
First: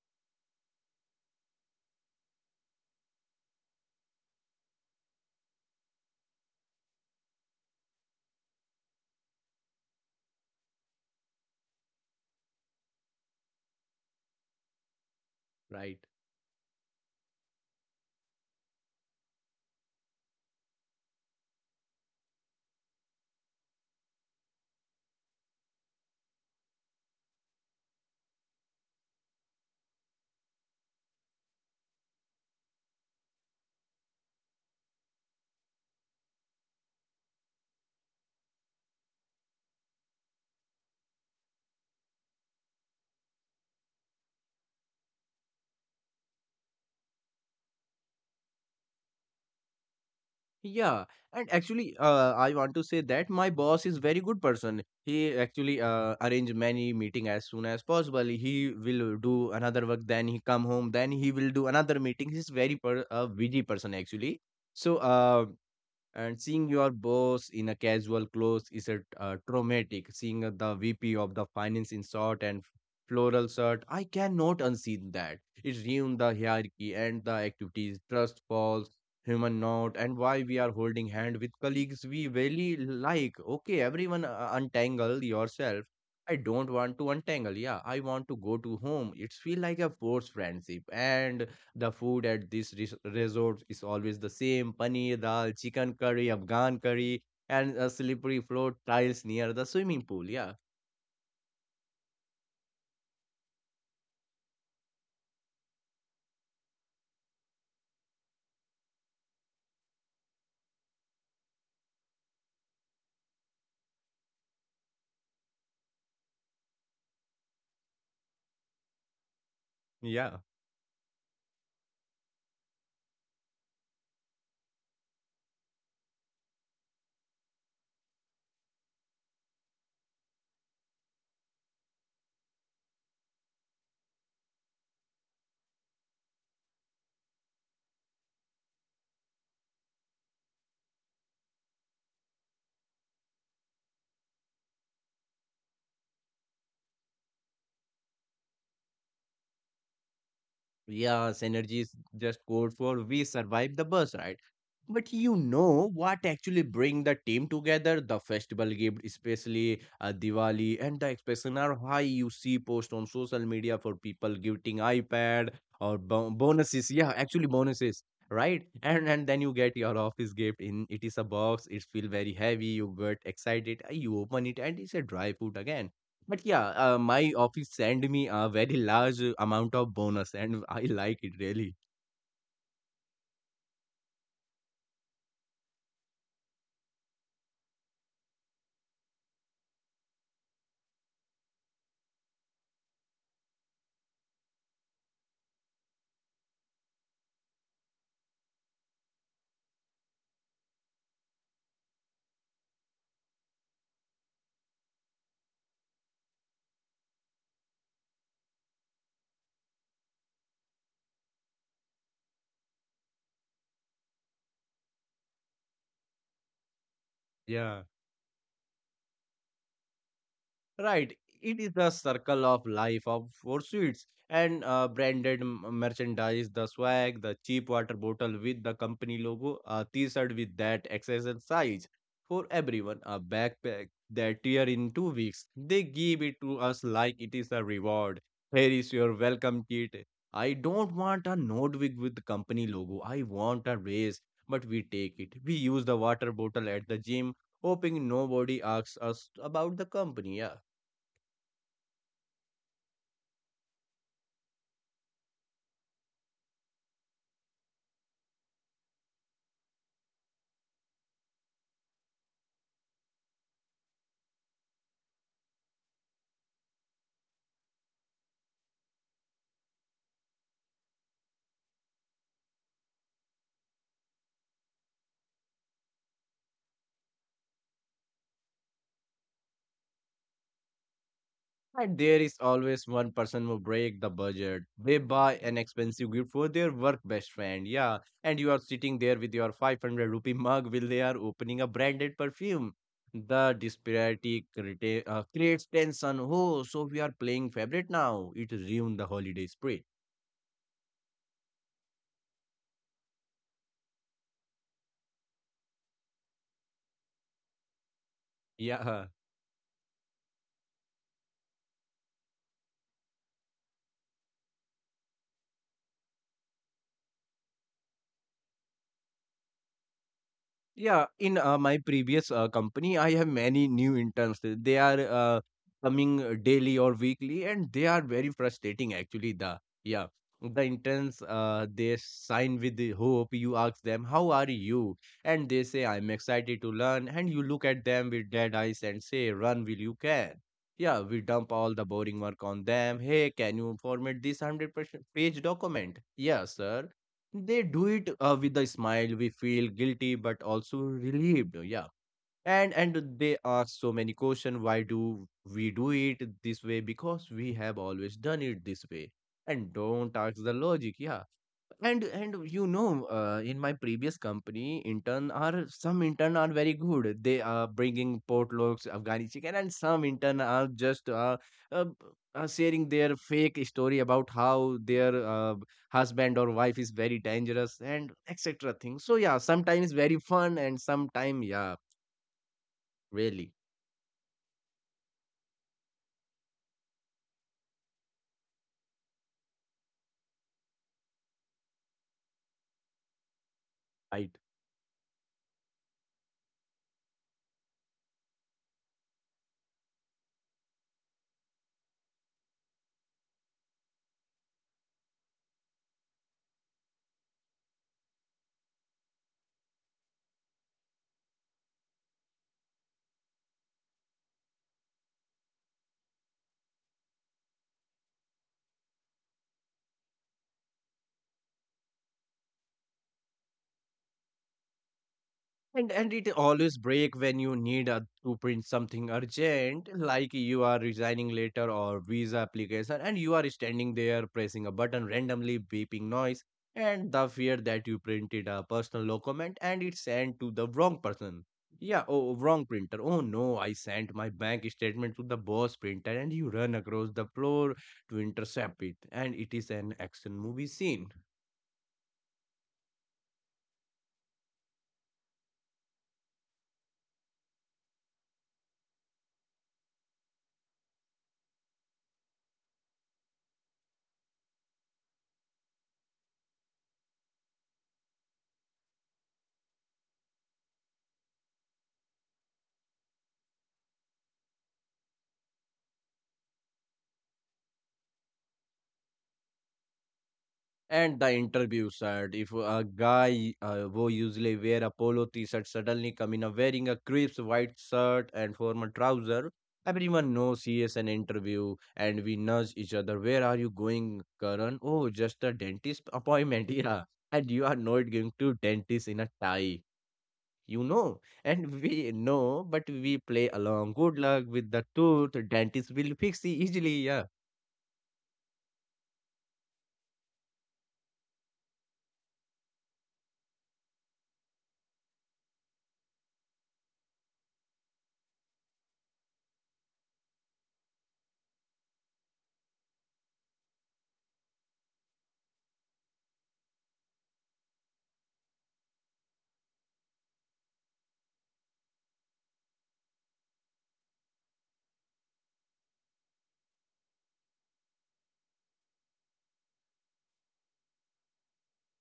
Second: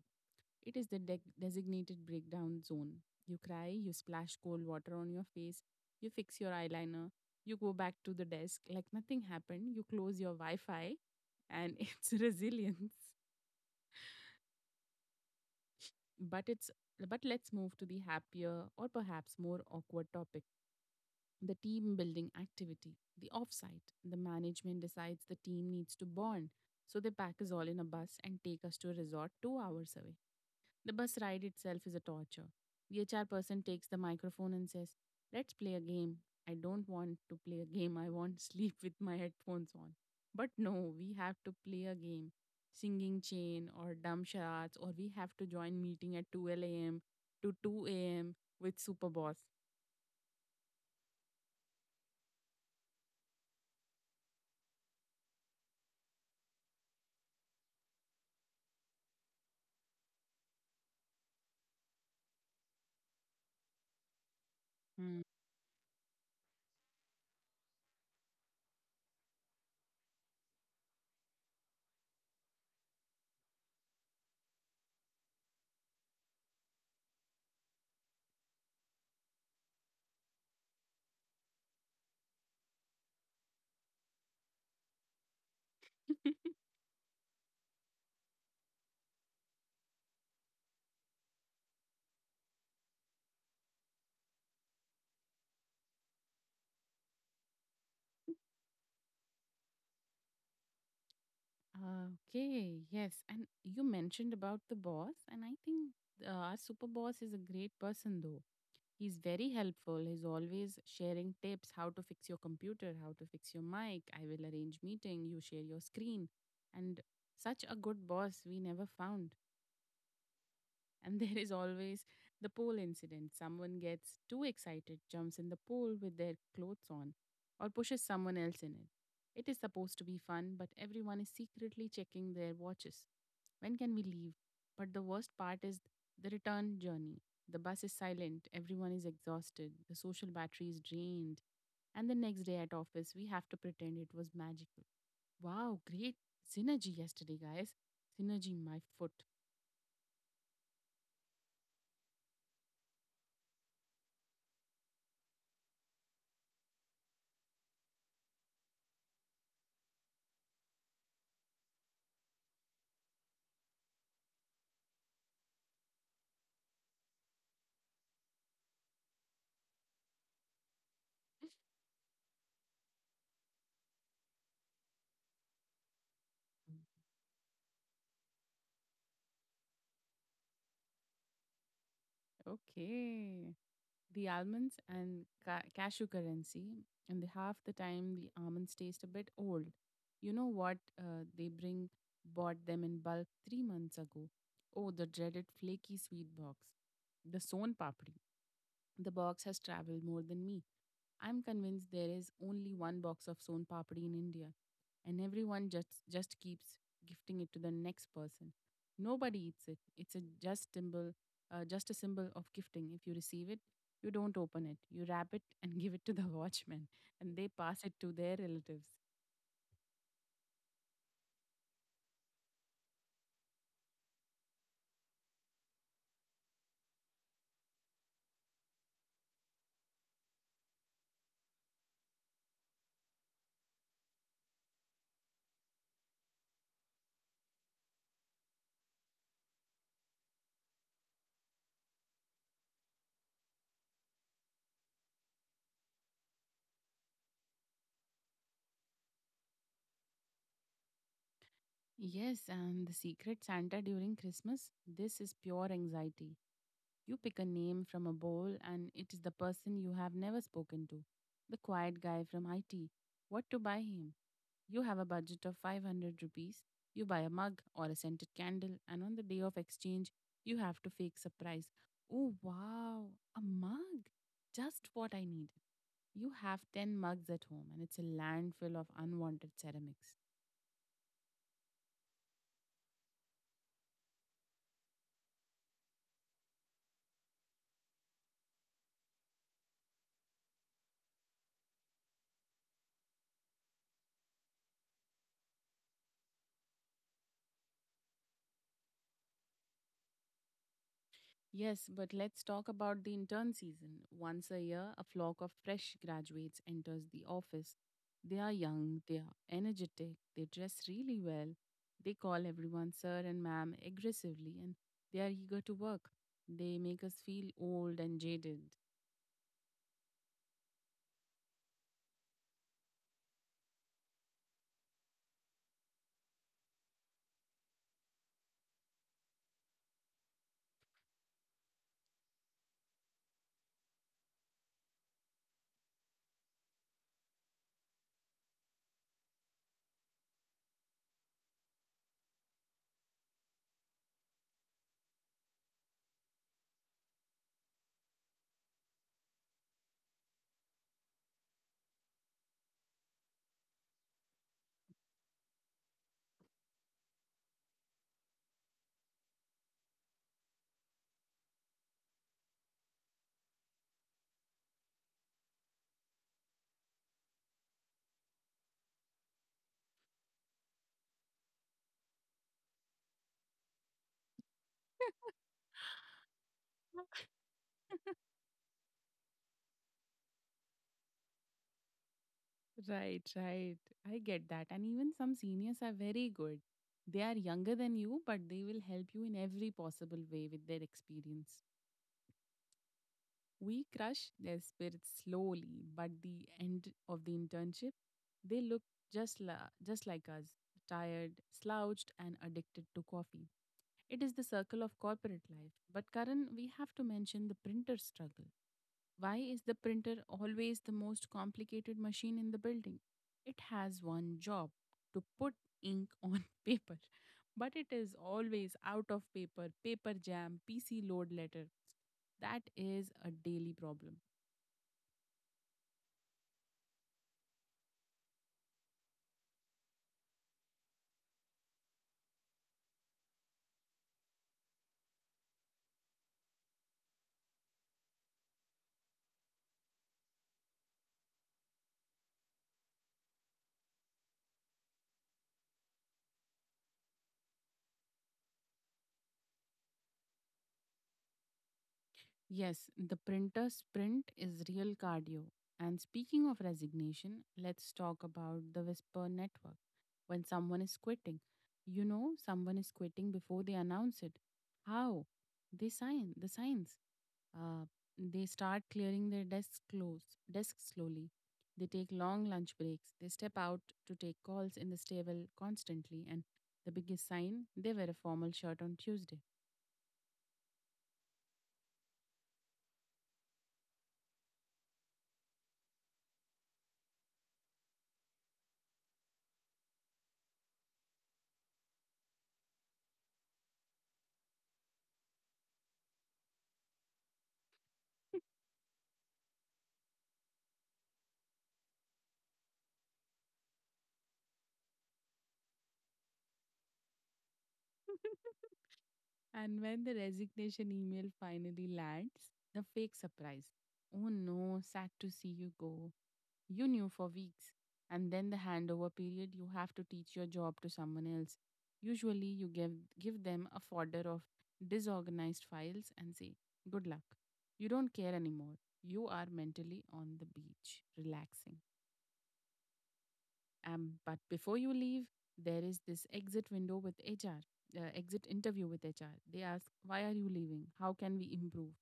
S1: It is the designated breakdown zone. You cry, you splash cold water on your face, you fix your eyeliner, you go back to the desk like nothing happened, you close your Wi Fi, and it's resilience.
S2: Right.
S1: But it's but let's move to the happier or perhaps more awkward topic, the team building activity, the offsite. The management decides the team needs to bond, so they pack us all in a bus and take us to a resort 2 hours away. The bus ride itself is a torture. The HR person takes the microphone and says, "Let's play a game." I don't want to play a game. I want to sleep with my headphones on. But no, we have to play a game. Singing chain or dumb charades, or we have to join meeting at 2 a.m. to 2 a.m. with super boss.
S2: Yeah, and actually, I want to say that my boss is very good person. He actually arrange many meeting as soon as possible. He will do another work, then he come home, then he will do another meeting. He's very a busy person actually. So
S1: Hmm.
S2: and seeing your boss in a casual clothes is a traumatic, seeing the vp of the finance in short and floral shirt, I cannot unseen that. It ruined the hierarchy and the activities trust falls human not and why we are holding hand with colleagues we really like. Okay everyone, untangle yourself. I don't want to untangle, yeah, I want to go to home. It's feel like a forced friendship. And the food at this resorts is always the same paneer dal, chicken curry, Afghan curry, and a slippery floor tiles near the swimming pool. Yeah,
S1: Okay, yes. And you mentioned about the boss, and I think our super boss is a great person, though. He's very helpful. He's always sharing tips how to fix your computer, how to fix your mic. I will arrange meeting, you share your screen. And such a good boss we never found.
S2: yeah.
S1: And there is always the pole incident. Someone gets too excited, jumps in the pool with their clothes on, or pushes someone else in it. It is supposed to be fun, but everyone is secretly checking their watches. When can we leave? But the worst part is the return journey. The bus is silent, everyone is exhausted, the social battery is drained. And the next day at office, we have to pretend it was magical. Wow, great synergy yesterday, guys. Synergy, my foot.
S2: Yes, energy is just code for we survived the bus ride. But you know what actually bring the team together? The festival gift, especially Diwali, and the expression are high. You see post on social media for people gifting iPad or bonuses. Yeah, actually bonuses, right? And then you get your office gift in. It is a box. It feel very heavy. You get excited. You open it, and it's a dry food again. But yeah, my office send me a very large amount of bonus, and I like it really.
S1: Okay. The almonds and cashew currency, and the half the time the almonds taste a bit old. You know what? They bring bought them in bulk 3 months ago. Oh, the dreaded flaky sweet box, the son papri. The box has traveled more than me. I'm convinced there is only one box of Son Papdi in India, and everyone just keeps gifting it to the next person. Nobody eats it. It's a just symbol, just a symbol of gifting. If you receive it, you don't open it. You wrap it and give it to the watchman, and they pass
S2: Yeah.
S1: it to their relatives.
S2: Right. It is the circle of life of pursuits and branded merchandise, the swag, the cheap water bottle with the company logo, a t-shirt with that XXL size for everyone, a backpack that year in 2 weeks. They give it to us like it is a reward. Here is your welcome kit. I don't want a notebook with the company logo. I want a race, but we take it. We use the water bottle at the gym, hoping nobody asks us about the company. Yeah.
S1: Yes, and the secret Santa during Christmas. This is pure anxiety. You pick a name from a bowl, and it is the person you have never spoken to. The quiet guy from IT. What to buy him? You have a budget of 500 rupees. You buy a mug or a scented candle, and on the day of exchange, you have to fake surprise. Oh, wow, a mug! Just what I need. You have 10 mugs at home, and it's a landfill of unwanted ceramics.
S2: And there is always one person who break the budget. They buy an expensive gift for their work best friend. Yeah. And you are sitting there with your 500 rupee mug while they are opening a branded perfume. The disparity creates tension. Oh, so we are playing favorite now. It ruined the holiday spirit.
S1: Yes, but let's talk about the intern season. Once a year, a flock of fresh graduates enters the office. They are young,
S2: Yeah.
S1: they are energetic, they dress really well, they call everyone sir and ma'am aggressively, and they are eager to work. They make us feel old and jaded.
S2: Yeah, in my previous company, I have many new interns. They are coming daily or weekly, and they are very frustrating actually. The yeah, the interns they sign with the hope. You ask them, "How are you?" and they say, "I'm excited to learn." And you look at them with dead eyes and say, "Run, will you can?" Yeah, we dump all the boring work on them. Hey, can you format this 100% page document? Yeah, sir, they do it with a smile. We feel guilty but also relieved, yeah. And they ask so many questions, why do we do it this way? Because we have always done it this way, and don't ask the logic, yeah. And you know in my previous company, intern are some intern are very good, they are bringing potlocks afghani chicken, and some intern are just uh, sharing their fake story about how their husband or wife is very dangerous, and etc things. So yeah, sometimes very fun and sometime, yeah,
S1: Right,
S2: really.
S1: right. I get that. And even some seniors are very good. They are younger than you, but they will help you in every possible way with their experience. We
S2: Right.
S1: crush their spirits slowly, but the end of the internship, they look just like us, tired, slouched, and addicted to coffee. It is the circle of corporate life. But Karan, we have to mention the printer struggle. Why is the printer always the most complicated machine in the building? It has one job to put ink on paper, but it is always out of paper, paper jam, PC load letter. That is a daily problem.
S2: And it always break when you need to print something urgent, like you are resigning letter or visa application, and you are standing there pressing a button randomly beeping noise, and the fear that you printed a personal document and it sent to the wrong person. Yeah, oh wrong printer. Oh no, I sent my bank statement to the boss printer, and you run across the floor to intercept it, and it is an action movie scene.
S1: Yes, the printer sprint is real cardio. And speaking of resignation, let's talk about the Whisper network. When someone is quitting, you know someone is quitting before they announce it. How? They sign the signs. Uh, they start clearing their desks close desks slowly. They take long lunch breaks. They step out to take calls in the stable constantly. And the biggest sign, they wear a formal shirt on Tuesday.
S2: And the interview said, if a guy who usually wear a polo t-shirt suddenly come in a wearing a crisp white shirt and formal trouser, everyone knows he is an interview, and we nudge each other. Where are you going, Karan? Oh, just a dentist appointment. Yeah. And you are not going to dentist in a tie. You know, and we know, but we play along. Good luck with the tooth. Dentist will fix it easily. Yeah.
S1: And when the resignation email finally lands, the fake surprise. Oh no, sad to see you go. You knew for weeks. And then the handover period, you have to teach your job to someone else. Usually, give them a folder of disorganized files and say, "Good luck." You don't care anymore. You are mentally on the beach, relaxing. But before you leave, there is this exit window with HR, uh, exit interview with HR. They ask, "Why are you leaving? How can we improve?"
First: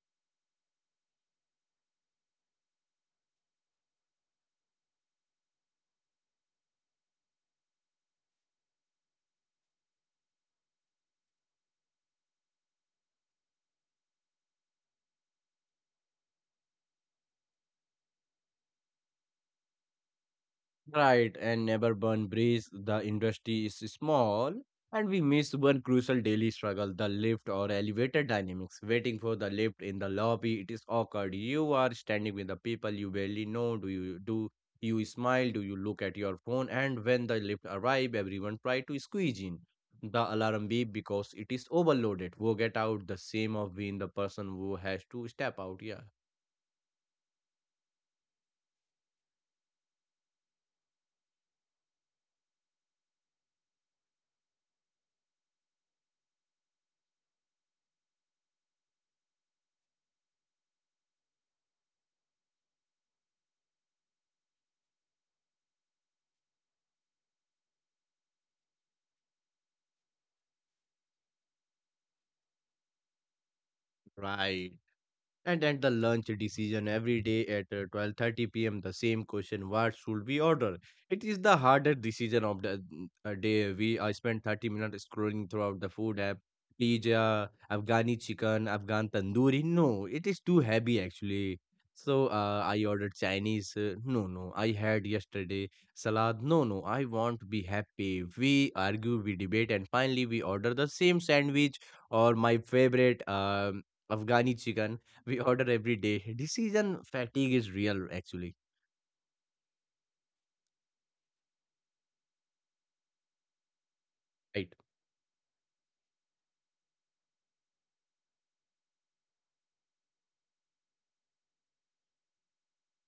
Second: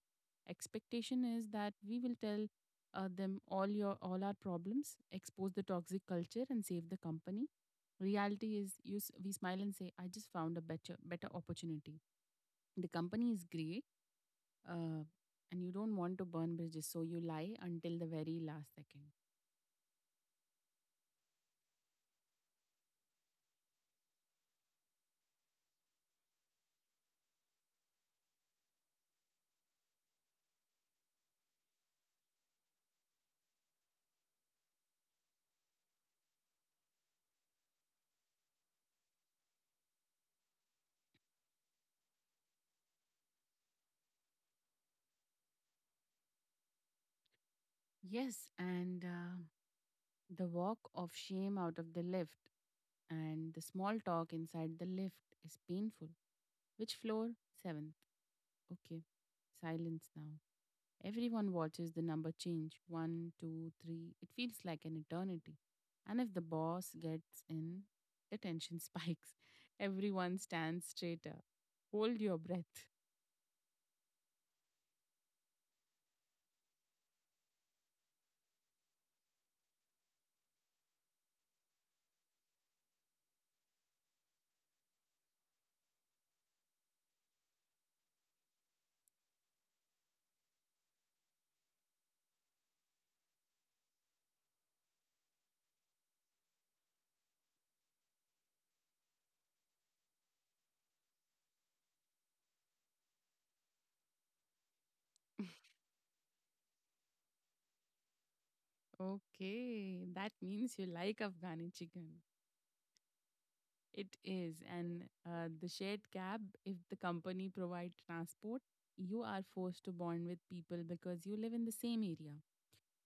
S1: Expectation is that we will tell them all our problems, expose the toxic culture, and save the company. Reality is, we smile and say, "I just found a better opportunity. The company is great," uh, and you don't want to burn bridges, so you lie until the very last second.
S2: Right, and never burn bridge. The industry is small, and we miss one crucial daily struggle, the lift or elevator dynamics. Waiting for the lift in the lobby, it is awkward. You are standing with the people you barely know. Do you smile? Do you look at your phone? And when the lift arrive, everyone try to squeeze in. The alarm beep because it is overloaded. Who get out? The same of being the person who has to step out. Yeah,
S1: Yes, and the walk of shame out of the lift and the small talk inside the lift is painful. Which floor? Seventh. Okay. Silence now. Everyone watches the number change. One, two, three. It feels like an eternity. And if the boss gets in, the tension spikes. Everyone stands straighter. Hold your breath.
S2: right. And at the lunch decision every day at 12:30 p.m., the same question, what should we order? It is the hardest decision of the day. We I spent 30 minutes scrolling throughout the food app. Pizza, Afghani chicken, Afghan tandoori. No, it is too heavy actually. So I ordered Chinese. No, no, I had yesterday salad. No, no, I want to be happy. We argue, we debate, and finally we order the same sandwich or my favorite Afghani chicken we order every day. Decision fatigue is real, actually.
S1: Okay, that means you like Afghani chicken. It is.
S2: Right.
S1: And the shared cab, if the company provides transport, you are forced to bond with people because you live in the same area,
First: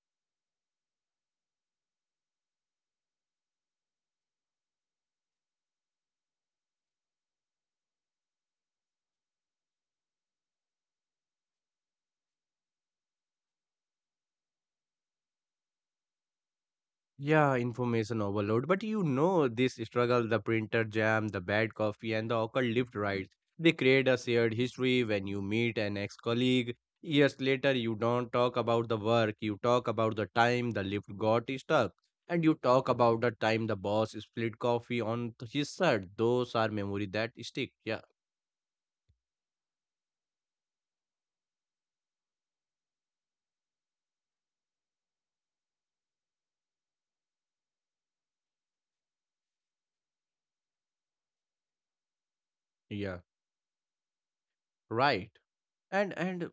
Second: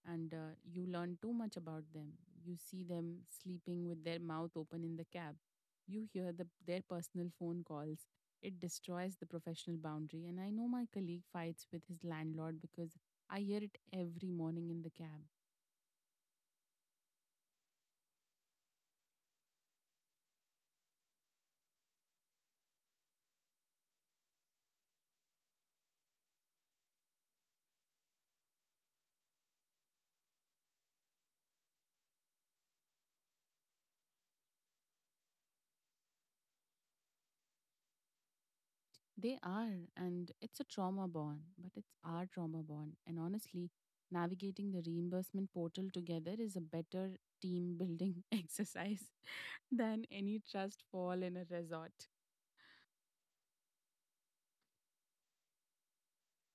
S1: and you learn too much about them. You see them sleeping with their mouth open in the cab. You hear their personal phone calls. It destroys the professional boundary. And I know my colleague fights with his landlord because I hear it every morning in the cab.
S2: Yeah, information overload. But you know, this struggle the printer jam, the bad coffee, and the awkward lift rides. They create a shared history when you meet an ex colleague. Years later, you don't talk about the work, you talk about the time the lift got stuck. And you talk about the time the boss split coffee on his shirt. Those are memory that stick. Yeah,
S1: They are, and it's a trauma bond, but it's our trauma bond. And honestly, navigating the reimbursement portal together is a better team building exercise than any trust fall in a resort.
S2: yeah, right. And and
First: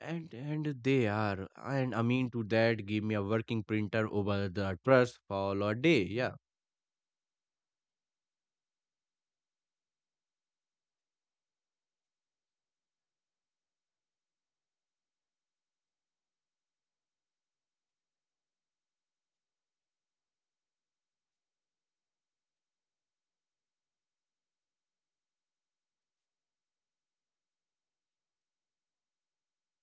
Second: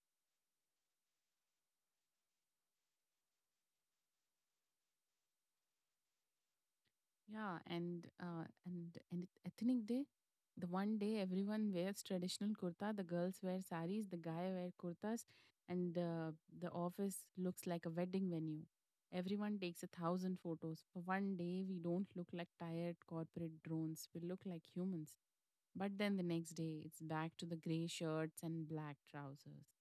S2: and they are, and I mean to that, give me a working printer over the trust for a day. Yeah.
S1: Yeah, and ethnic day, the one day everyone wears traditional kurta, the girls wear saris, the guy wear kurtas, and the office looks like a wedding venue. Everyone takes a thousand photos. For one day, we don't look like tired corporate drones. We look like humans. But then the next day, it's back to the gray shirts and black trousers.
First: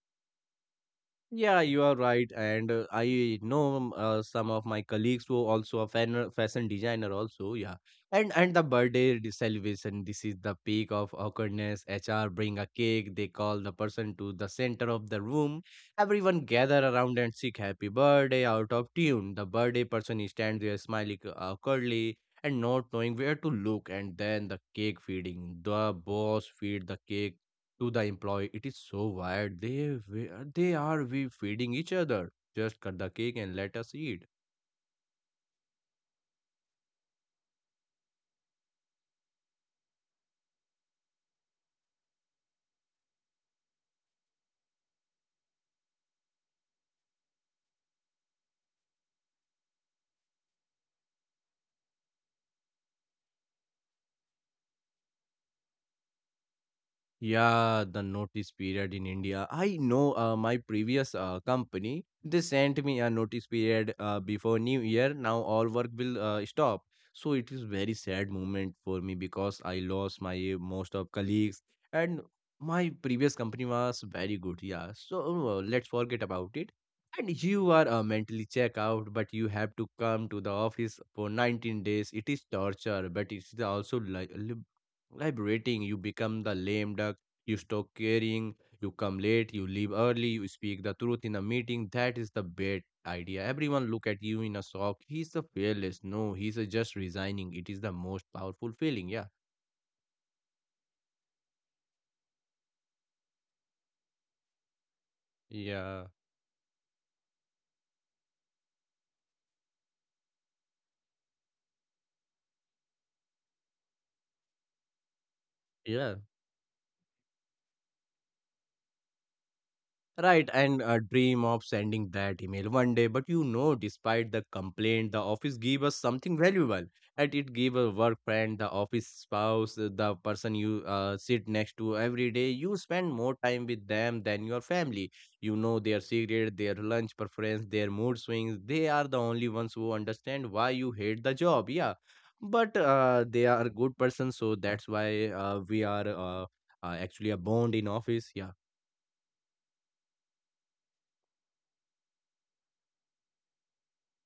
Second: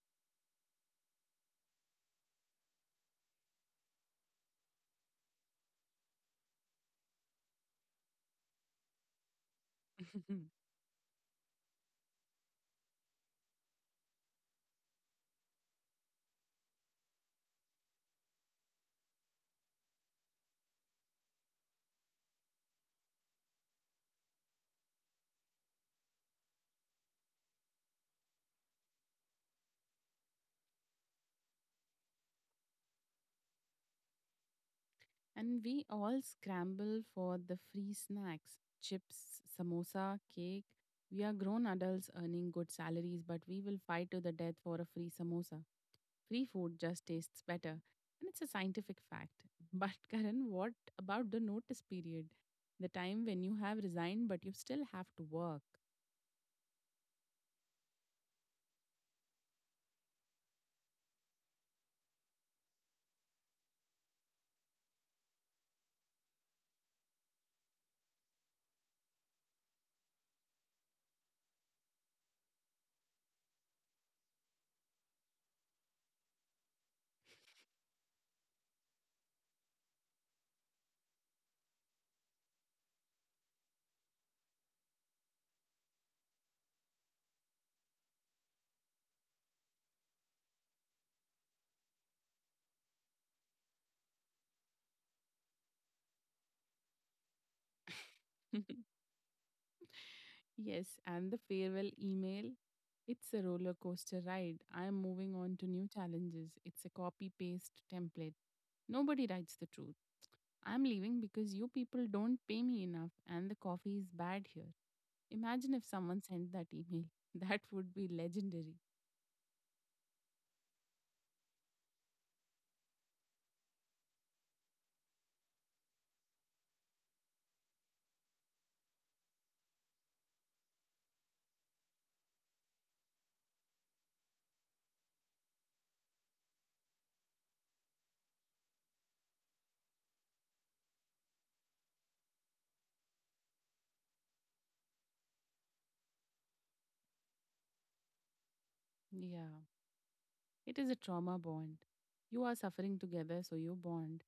S2: Yeah, you are right, and I know some of my colleagues who also a fashion designer also. Yeah, and the birthday celebration. This is the peak of awkwardness. HR bring a cake. They call the person to the center of the room. Everyone gather around and sing happy birthday out of tune. The birthday person is stands there smiling awkwardly and not knowing where to look. And then the cake feeding. The boss feed the cake to the employee. It is so wild. We- they are we feeding each other. Just cut the cake and let us eat.
S1: And we all scramble for the free snacks: chips, samosa, cake. We are grown adults earning good salaries, but we will fight to the death for a free samosa. Free food just tastes better. And it's a scientific fact. But, Karan, what about the notice period? The time when you have resigned, but you still have to work.
S2: Yeah, the notice period in India. I know my previous company, they sent me a notice period before New Year. Now all work will stop. So it is very sad moment for me because I lost my most of colleagues and my previous company was very good. Yeah, so let's forget about it. And you are mentally check out, but you have to come to the office for 19 days. It is torture, but it's also like, vibrating, you become the lame duck, you stop caring, you come late, you leave early, you speak the truth in a meeting. That is the bad idea. Everyone look at you in a shock. He's a fearless. No, he's a just resigning. It is the most powerful feeling. Yeah.
S1: Yes, and the farewell email. It's a roller coaster ride. I am moving on to new
S2: Yeah.
S1: challenges. It's a copy paste template. Nobody writes the truth. I'm leaving because you people don't pay me enough and the coffee is bad here. Imagine if
S2: Yeah.
S1: someone sent that email. That would be legendary.
S2: Right, and a dream of sending that email one day. But you know, despite the complaint, the office gave us something valuable. And it gave a work friend, the office spouse, the person you sit next to every day. You spend more time with them than your family. You know their secret, their lunch preference, their mood swings. They are the only ones who understand why you hate the job. Yeah, but they are good persons, so that's why we are actually a bond in office. Yeah.
S1: Yeah, it is a trauma bond. You are suffering together, so you bond.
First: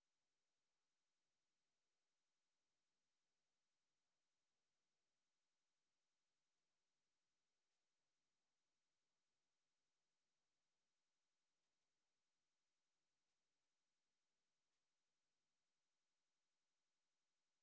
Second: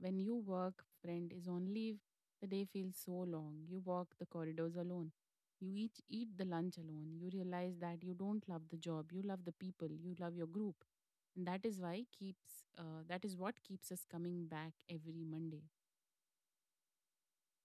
S1: When you work, friend is on leave, the day feels so long. You walk the corridors alone. You each eat the lunch alone. You realize that you don't love the job. You love the people. You love your group. And that is what keeps us coming back every Monday.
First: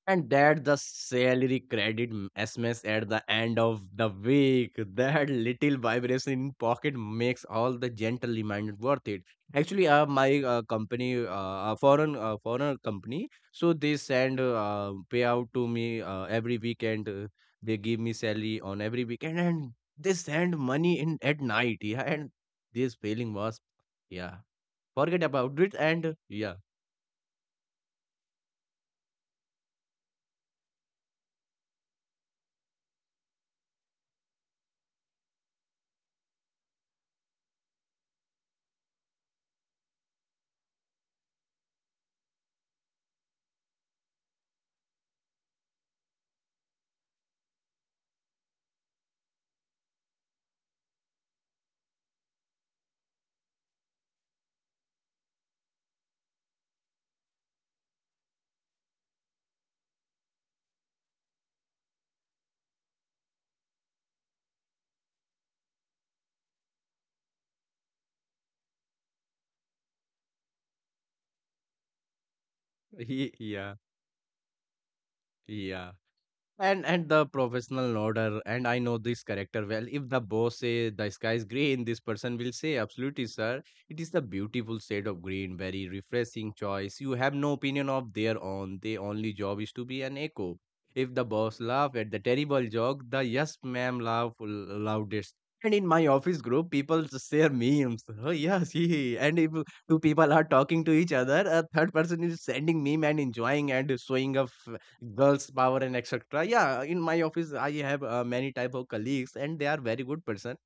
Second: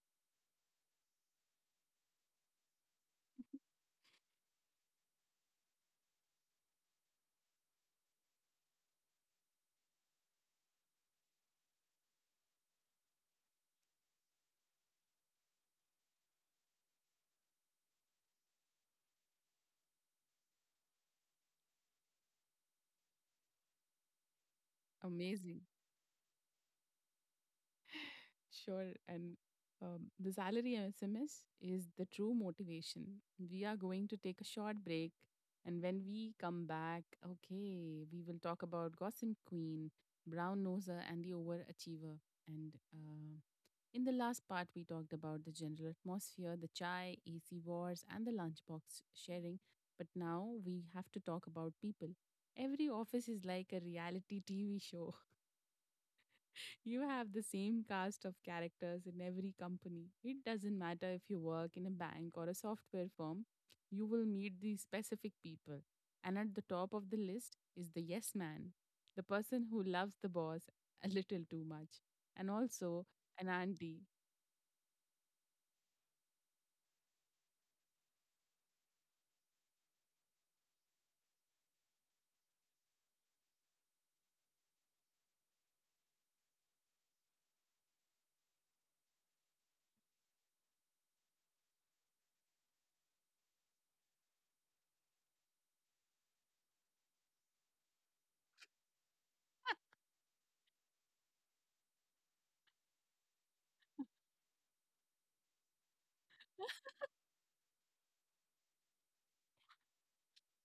S2: And that the salary credit SMS at the end of the week, that little vibration in pocket makes all the gentle reminder worth it. Actually, my company, a foreign company, so they send payout to me every weekend. They give me salary on every weekend, and they send money in at night. Yeah, and this feeling was, yeah, forget about
S1: Amazing.
S2: it. And yeah.
S1: Sure. And the salary SMS is the true motivation. We are going to take a short break. And when we come back, okay, we will talk about Gossip Queen, Brown Noser, and the Overachiever. And in the last part, we talked about the general atmosphere, the chai, AC wars, and the lunchbox sharing. But now we have to talk about people. Every office is like a reality TV show. You have the same cast of characters in every company. It doesn't matter if you work in a bank or a software firm, you will meet these specific people. And at the top of the list is the yes man, the person who loves the boss a little too much, and also an
S2: Yeah,
S1: auntie.
S2: yeah. And the professional order, and I know this character well. If the boss say the sky is green, this person will say, "Absolutely, sir. It is the beautiful shade of green. Very refreshing choice. You have no opinion of their own. Their only job is to be an echo." If the boss laugh at the terrible joke, the yes ma'am laugh loudest. And in my office group, people share memes. Oh yes, he. And if two people are talking to each other, a third person is sending meme and enjoying and showing off girls power and etc. Yeah, in my office I have many type of colleagues and they are very good person,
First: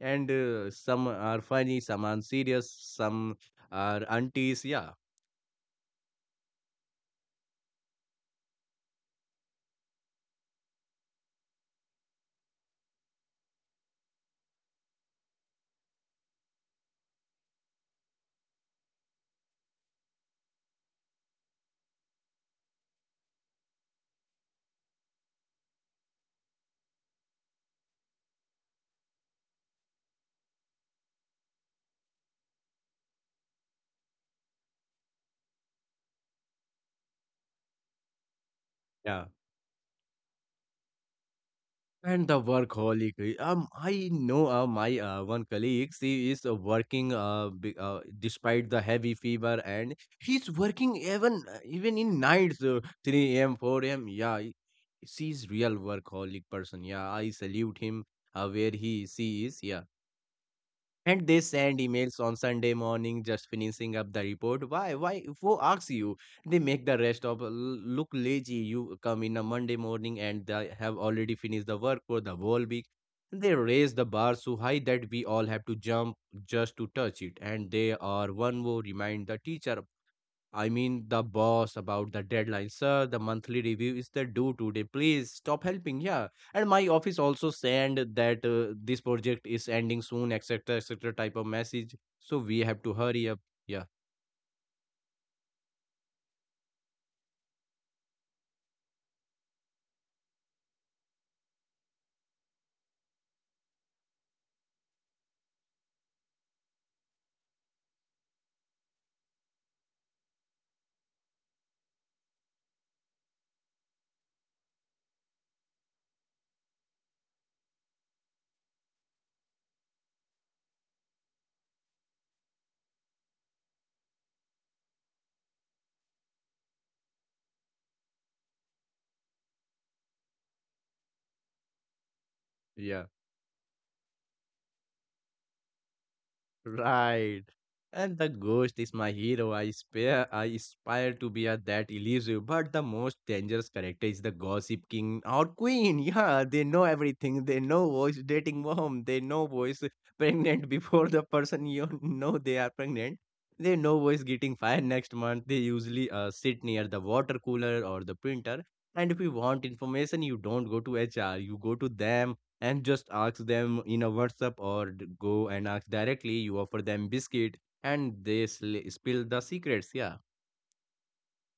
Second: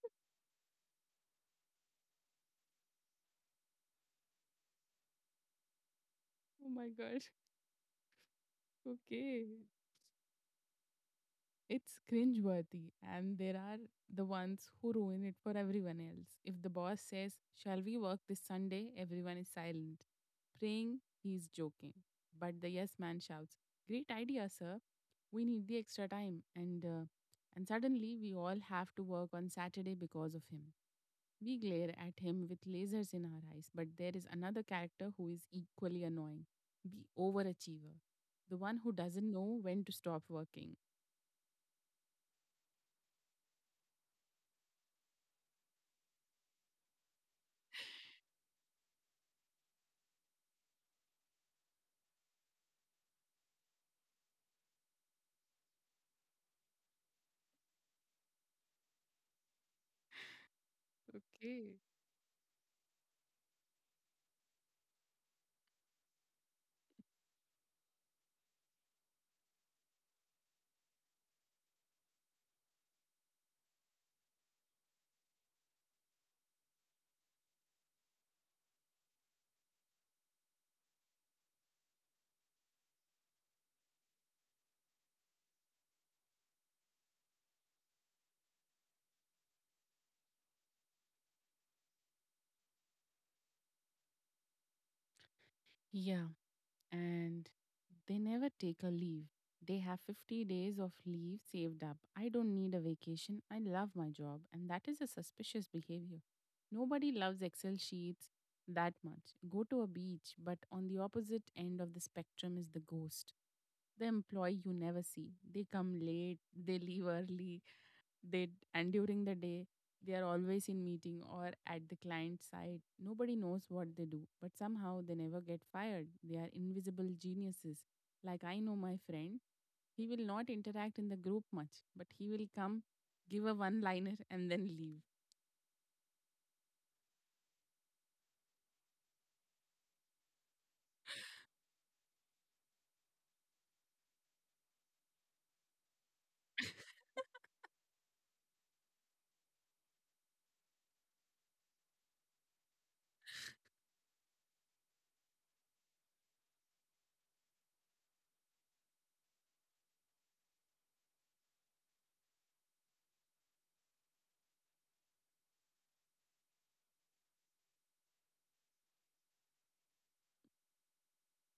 S2: and some are funny, some are serious, some are aunties. Yeah.
S1: Oh my god. Okay. It's cringeworthy, and there are the ones who ruin it for everyone else. If the boss says, "Shall we work this Sunday?" everyone is silent, praying he's joking. But the yes man shouts, "Great idea, sir. We need the extra time." And suddenly, we all have to work on Saturday because of him. We glare at him with lasers in our eyes, but there is another character who is equally annoying, the overachiever, the one who
S2: Yeah,
S1: doesn't know when to stop working.
S2: and the workaholic I know my one colleague, she is uh, working despite the heavy fever, and she's working even even in nights, 3 a.m, 4 a.m. Yeah, she's real workaholic person. Yeah, I salute him where he she is. Yeah. And they
S1: Okay.
S2: send emails on Sunday morning, just finishing up the report. Why, why? Who asks you? They make the rest of look lazy. You come in a Monday morning and they have already finished the work for the whole week. They raise the bar so high that we all have to jump just to touch it. And they are one more remind the teacher, I mean, the boss, about the deadline. Sir, the monthly review is the due today. Please stop helping. Yeah. And my office also send that this project is ending soon, etc., etc. type of message. So we have to hurry up. Yeah.
S1: Yeah, and they never take a leave. They have 50 days of leave saved up. I don't need a vacation. I love my job. And that is a suspicious behavior. Nobody loves Excel sheets that much. Go to a beach. But on the opposite end of the spectrum is the ghost, the employee you never see. They come late, they leave early, and during the day they are always in meeting or at the client side. Nobody knows what they do, but somehow they never get fired. They are invisible geniuses. Like, I know my friend, he will not interact in the group much, but he will come,
S2: Yeah.
S1: give a one liner, and then leave.
S2: Right. And the ghost is my hero. I aspire to be a that elusive, but the most dangerous character is the gossip king or queen. Yeah, they know everything. They know voice dating mom. They know voice pregnant before the person you know they are pregnant. They know voice getting fired next month. They usually sit near the water cooler or the printer. And if you want information, you don't go to HR. You go to them and just ask them in a WhatsApp, or go and ask directly. You offer them biscuit and they spill the secrets. Yeah.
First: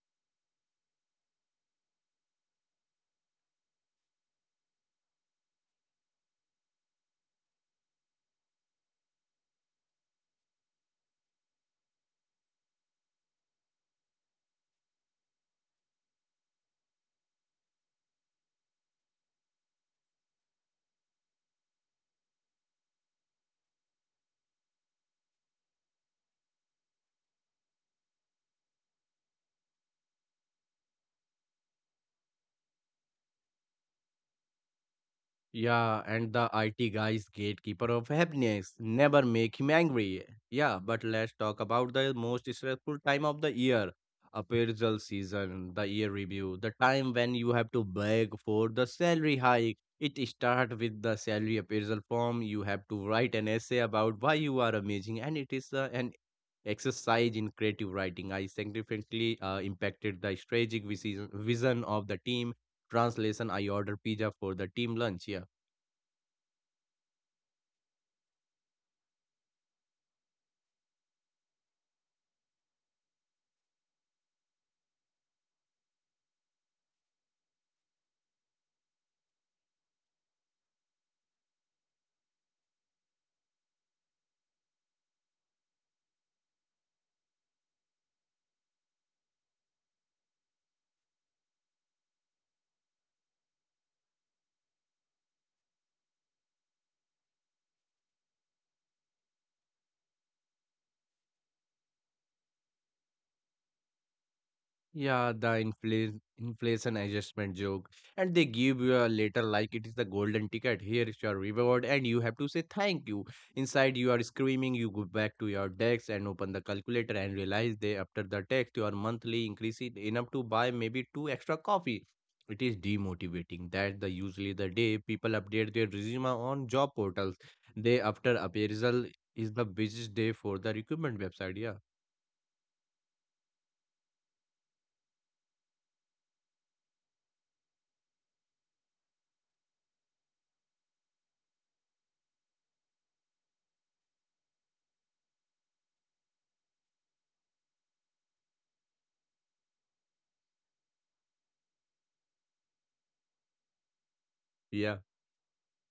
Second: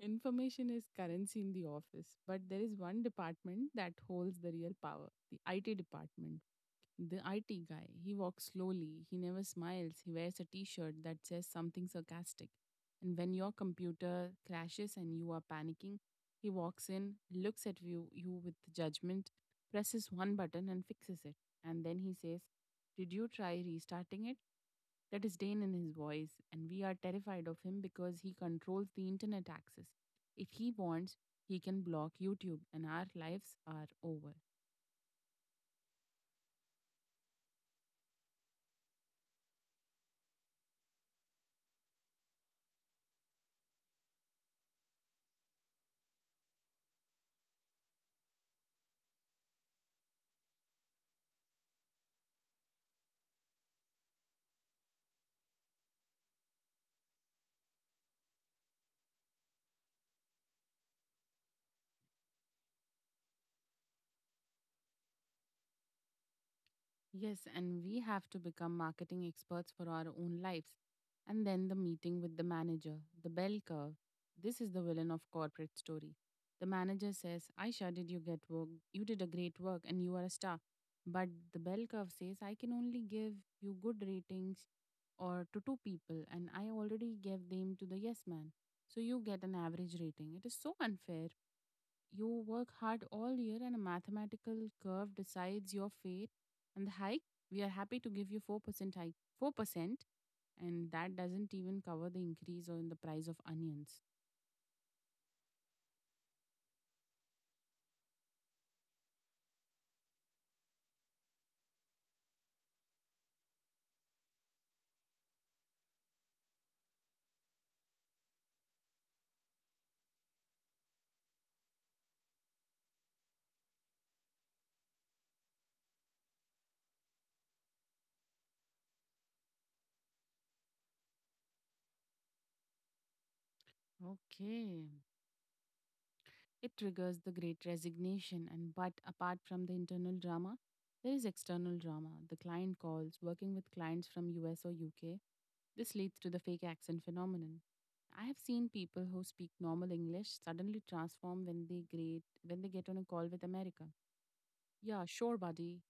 S1: Information is currency in the office, but there is one department that holds the real power, the IT department. The IT guy, he walks slowly, he never smiles, he wears a t shirt that says something sarcastic. And when your computer crashes and you are panicking, he walks in, looks at you with judgment, presses one button and fixes it. And then he says, Did you try restarting it? That is Dane in his voice, and we are terrified of him because he controls the internet access. If he wants, he can block YouTube, and our lives are over.
S2: Yeah, and the IT guy's gatekeeper of happiness. Never make him angry. Yeah, but let's talk about the most stressful time of the year. Appraisal season, the year review, the time when you have to beg for the salary hike. It starts with the salary appraisal form. You have to write an essay about why you are amazing, and it is an exercise in creative writing. I significantly impacted the strategic vision of the team. Translation: I order pizza for the team lunch. Yeah.
S1: Yes, and we have to become marketing experts for our own lives. And then the meeting with the manager, the bell curve. This is the villain of corporate story. The manager says, Aisha, did you get work? You did a great work and you are a star. But the bell curve says, I can only give you good ratings or to two people, and I already gave them to the yes man. So you get an average rating. It is so unfair. You work hard all year, and a mathematical curve decides your fate. And the hike, we are happy to give you 4% hike. 4%. And that doesn't even cover the increase or in the price of onions.
S2: Yeah, the inflation adjustment joke. And they give you a letter like it is the golden ticket. Here is your reward, and you have to say thank you. Inside you are screaming, you go back to your desk and open the calculator and realize they after the tax your monthly increase is enough to buy maybe two extra coffee. It is demotivating. That the usually the day people update their resume on job portals. Day after appraisal is the busiest day for the recruitment website. Yeah.
S1: Okay. It triggers the great resignation, and but apart from the internal drama, there is external drama. The client calls, working with clients from US or UK. This leads to the fake accent phenomenon. I have seen people who speak normal English suddenly transform when they great when they get on a call with America.
S2: Yeah.
S1: Yeah, sure, buddy.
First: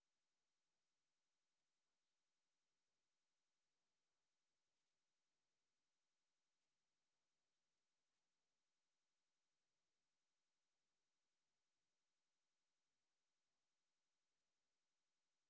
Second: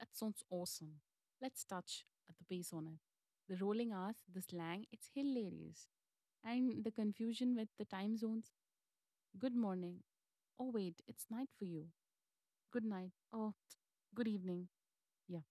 S1: That sounds awesome. Let's touch at the base on it. The rolling R's, the slang, it's hilarious. And the confusion with the time zones. Good morning. Oh wait, it's night for you. Good night. Oh, good evening. Yeah.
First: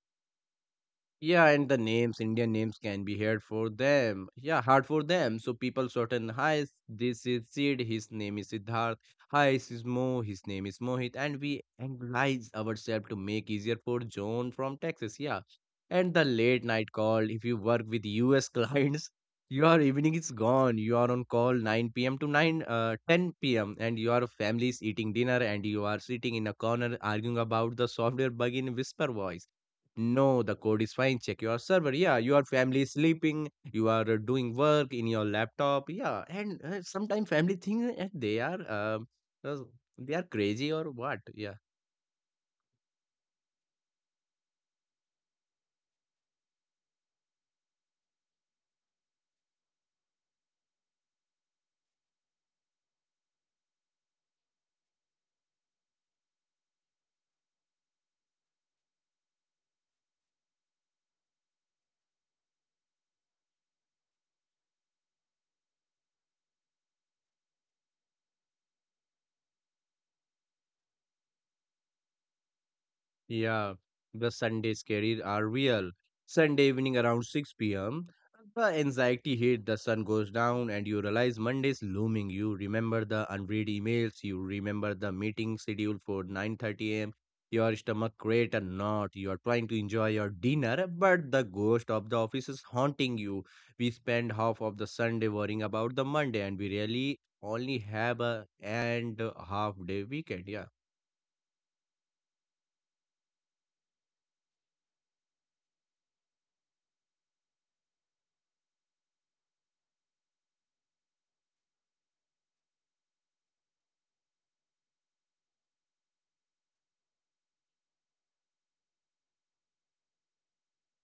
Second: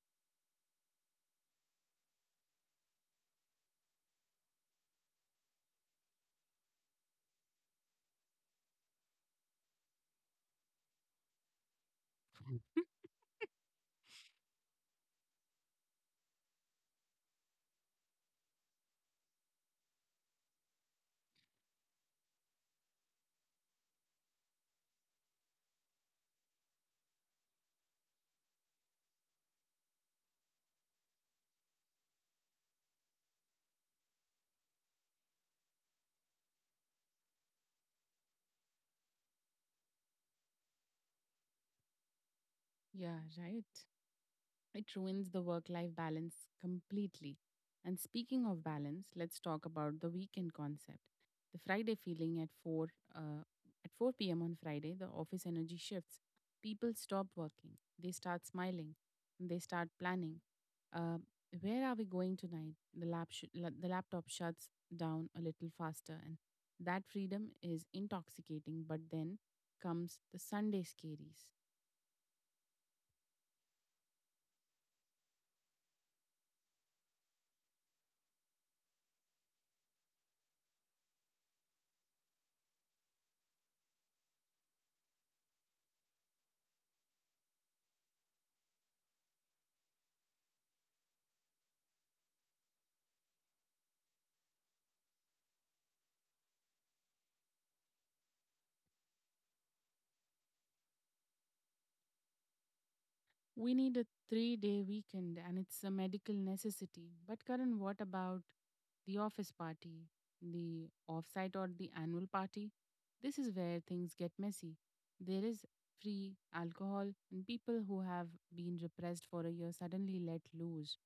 S2: Yeah, and the names, Indian names can be hard for them. Yeah, hard for them. So people shorten, hi, this is Sid, his name is Siddharth. Hi, this is Mo, his name is Mohit. And we anglicize ourselves to make easier for John from Texas. Yeah. And the late night call, if you work with US clients, your evening is gone. You are on call 9 p.m. to 9, 10 p.m. And your family is eating dinner and you are sitting in a corner arguing about the software bug in whisper voice. No, the code is fine. Check your server. Yeah, your family is sleeping. You are doing work in your laptop. Yeah, and sometimes family think that uh, they are crazy or what. Yeah.
S1: Yeah, right. It ruins the work life balance completely. And speaking of balance, let's talk about the weekend concept. The Friday feeling at 4 uh, at 4 p.m. on Friday, the office energy shifts. People stop working. They start smiling. And they start planning. Uh, where are we going tonight? The laptop shuts down a little faster, and that freedom is intoxicating. But then comes the Sunday scaries.
S2: Yeah, the Sundays carrier are real. Sunday evening around 6 p.m., the anxiety hit, the sun goes down, and you realize Monday's looming. You remember the unread emails, you remember the meeting scheduled for 9:30 a.m. Your stomach create a knot. You are trying to enjoy your dinner, but the ghost of the office is haunting you. We spend half of the Sunday worrying about the Monday, and we really only have a and a half day weekend. Yeah.
S1: We need a 3 day weekend, and it's a medical necessity. But, Karan, what about the office party, the offsite, or the annual party? This is where things get messy. There is free alcohol, and people who have been repressed for a year suddenly let loose.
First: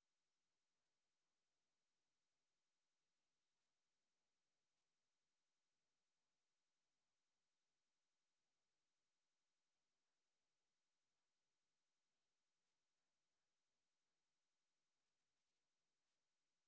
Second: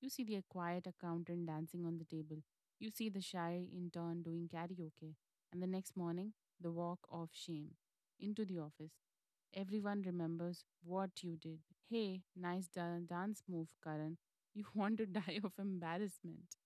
S1: You see the quiet accountant dancing on the table. You see the shy intern doing karaoke. And the next morning, the walk of shame into the office. Everyone remembers what you did. Hey, dance move, Karan. You want to die of embarrassment.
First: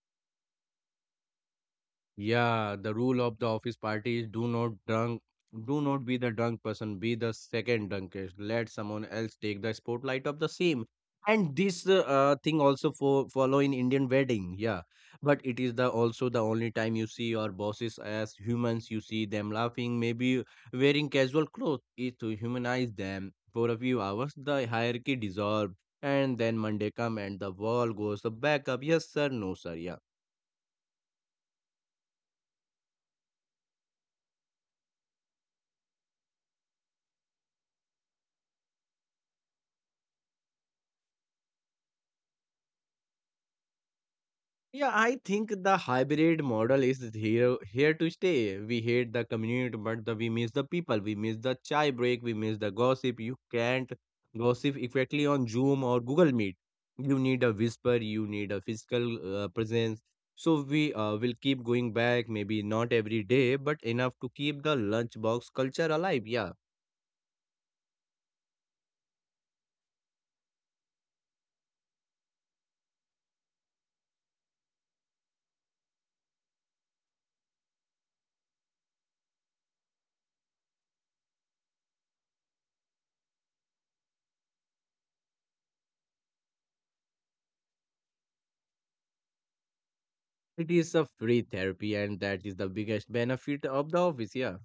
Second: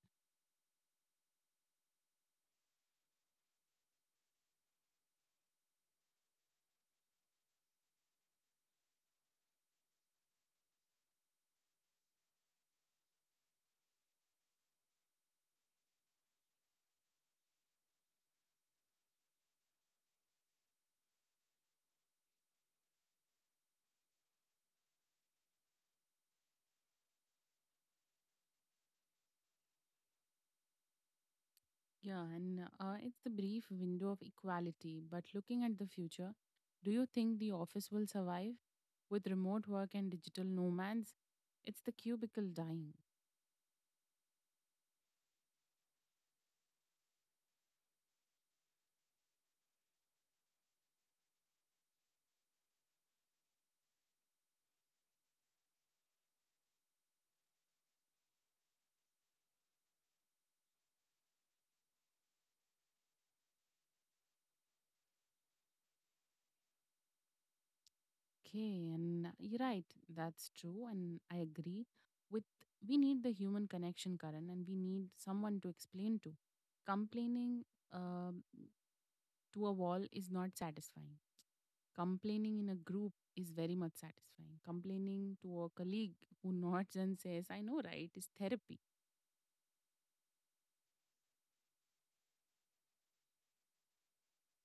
S2: Yeah, the rule of the office party is do not drunk, do not be the drunk person, be the second drunkest. Let someone else take the spotlight of the same. And this thing also for follow in Indian wedding, yeah. But it is the also the only time you see your bosses as humans. You see them laughing, maybe wearing casual clothes. It to humanize them for a few hours. The hierarchy dissolves, and then Monday come and the wall goes back up. Yes sir, no sir, yeah.
S1: Yeah, and it's the brief window of equality. But looking at the future, do you think the office will survive? With remote work and digital nomads, it's the cubicle dying.
S2: Yeah, I think the hybrid model is here to stay. We hate the community, but the, we miss the people. We miss the chai break. We miss the gossip. You can't gossip effectively on Zoom or Google Meet. You need a whisper. You need a physical presence. So we will keep going back. Maybe not every day, but enough to keep the lunchbox culture alive. Yeah,
S1: Okay, and you're right, that's true, and I agree. With we need the human connection, Karan, and we need someone to explain to. Complaining, uh, to a wall is not satisfying. Complaining in a group is very much satisfying. Complaining to a colleague who nods and says, I know, right, is therapy.
S2: it is a free therapy, and that is the biggest benefit of the office. Yeah.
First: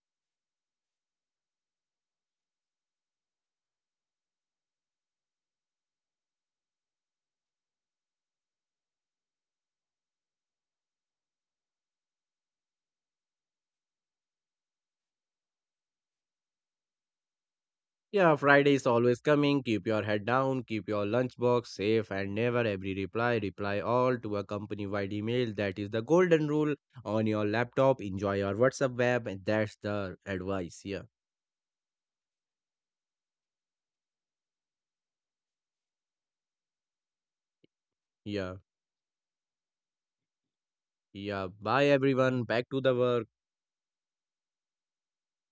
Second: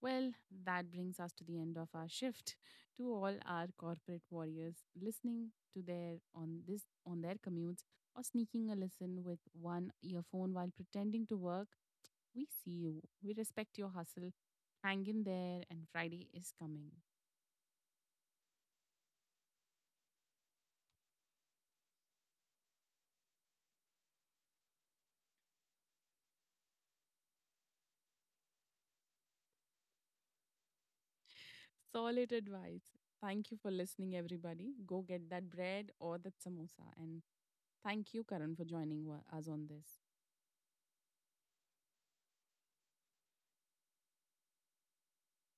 S1: Well, that brings us to the end of our shift. To all our corporate warriors listening to their on this on their commutes or sneaking a listen with one earphone while pretending to work, we see you. We respect your hustle. Hang in there and Friday is coming.
S2: Yeah, Friday is always coming. Keep your head down, keep your lunchbox safe, and never every reply. Reply all to a company wide email. That is the golden rule on your laptop. Enjoy your WhatsApp web. And that's the advice. Yeah,
S1: Solid advice. Thank you for listening, everybody. Go get that bread or that samosa. And thank you, Karan,
S2: yeah,
S1: for us on this.
S2: yeah. Bye, everyone. Back to the work.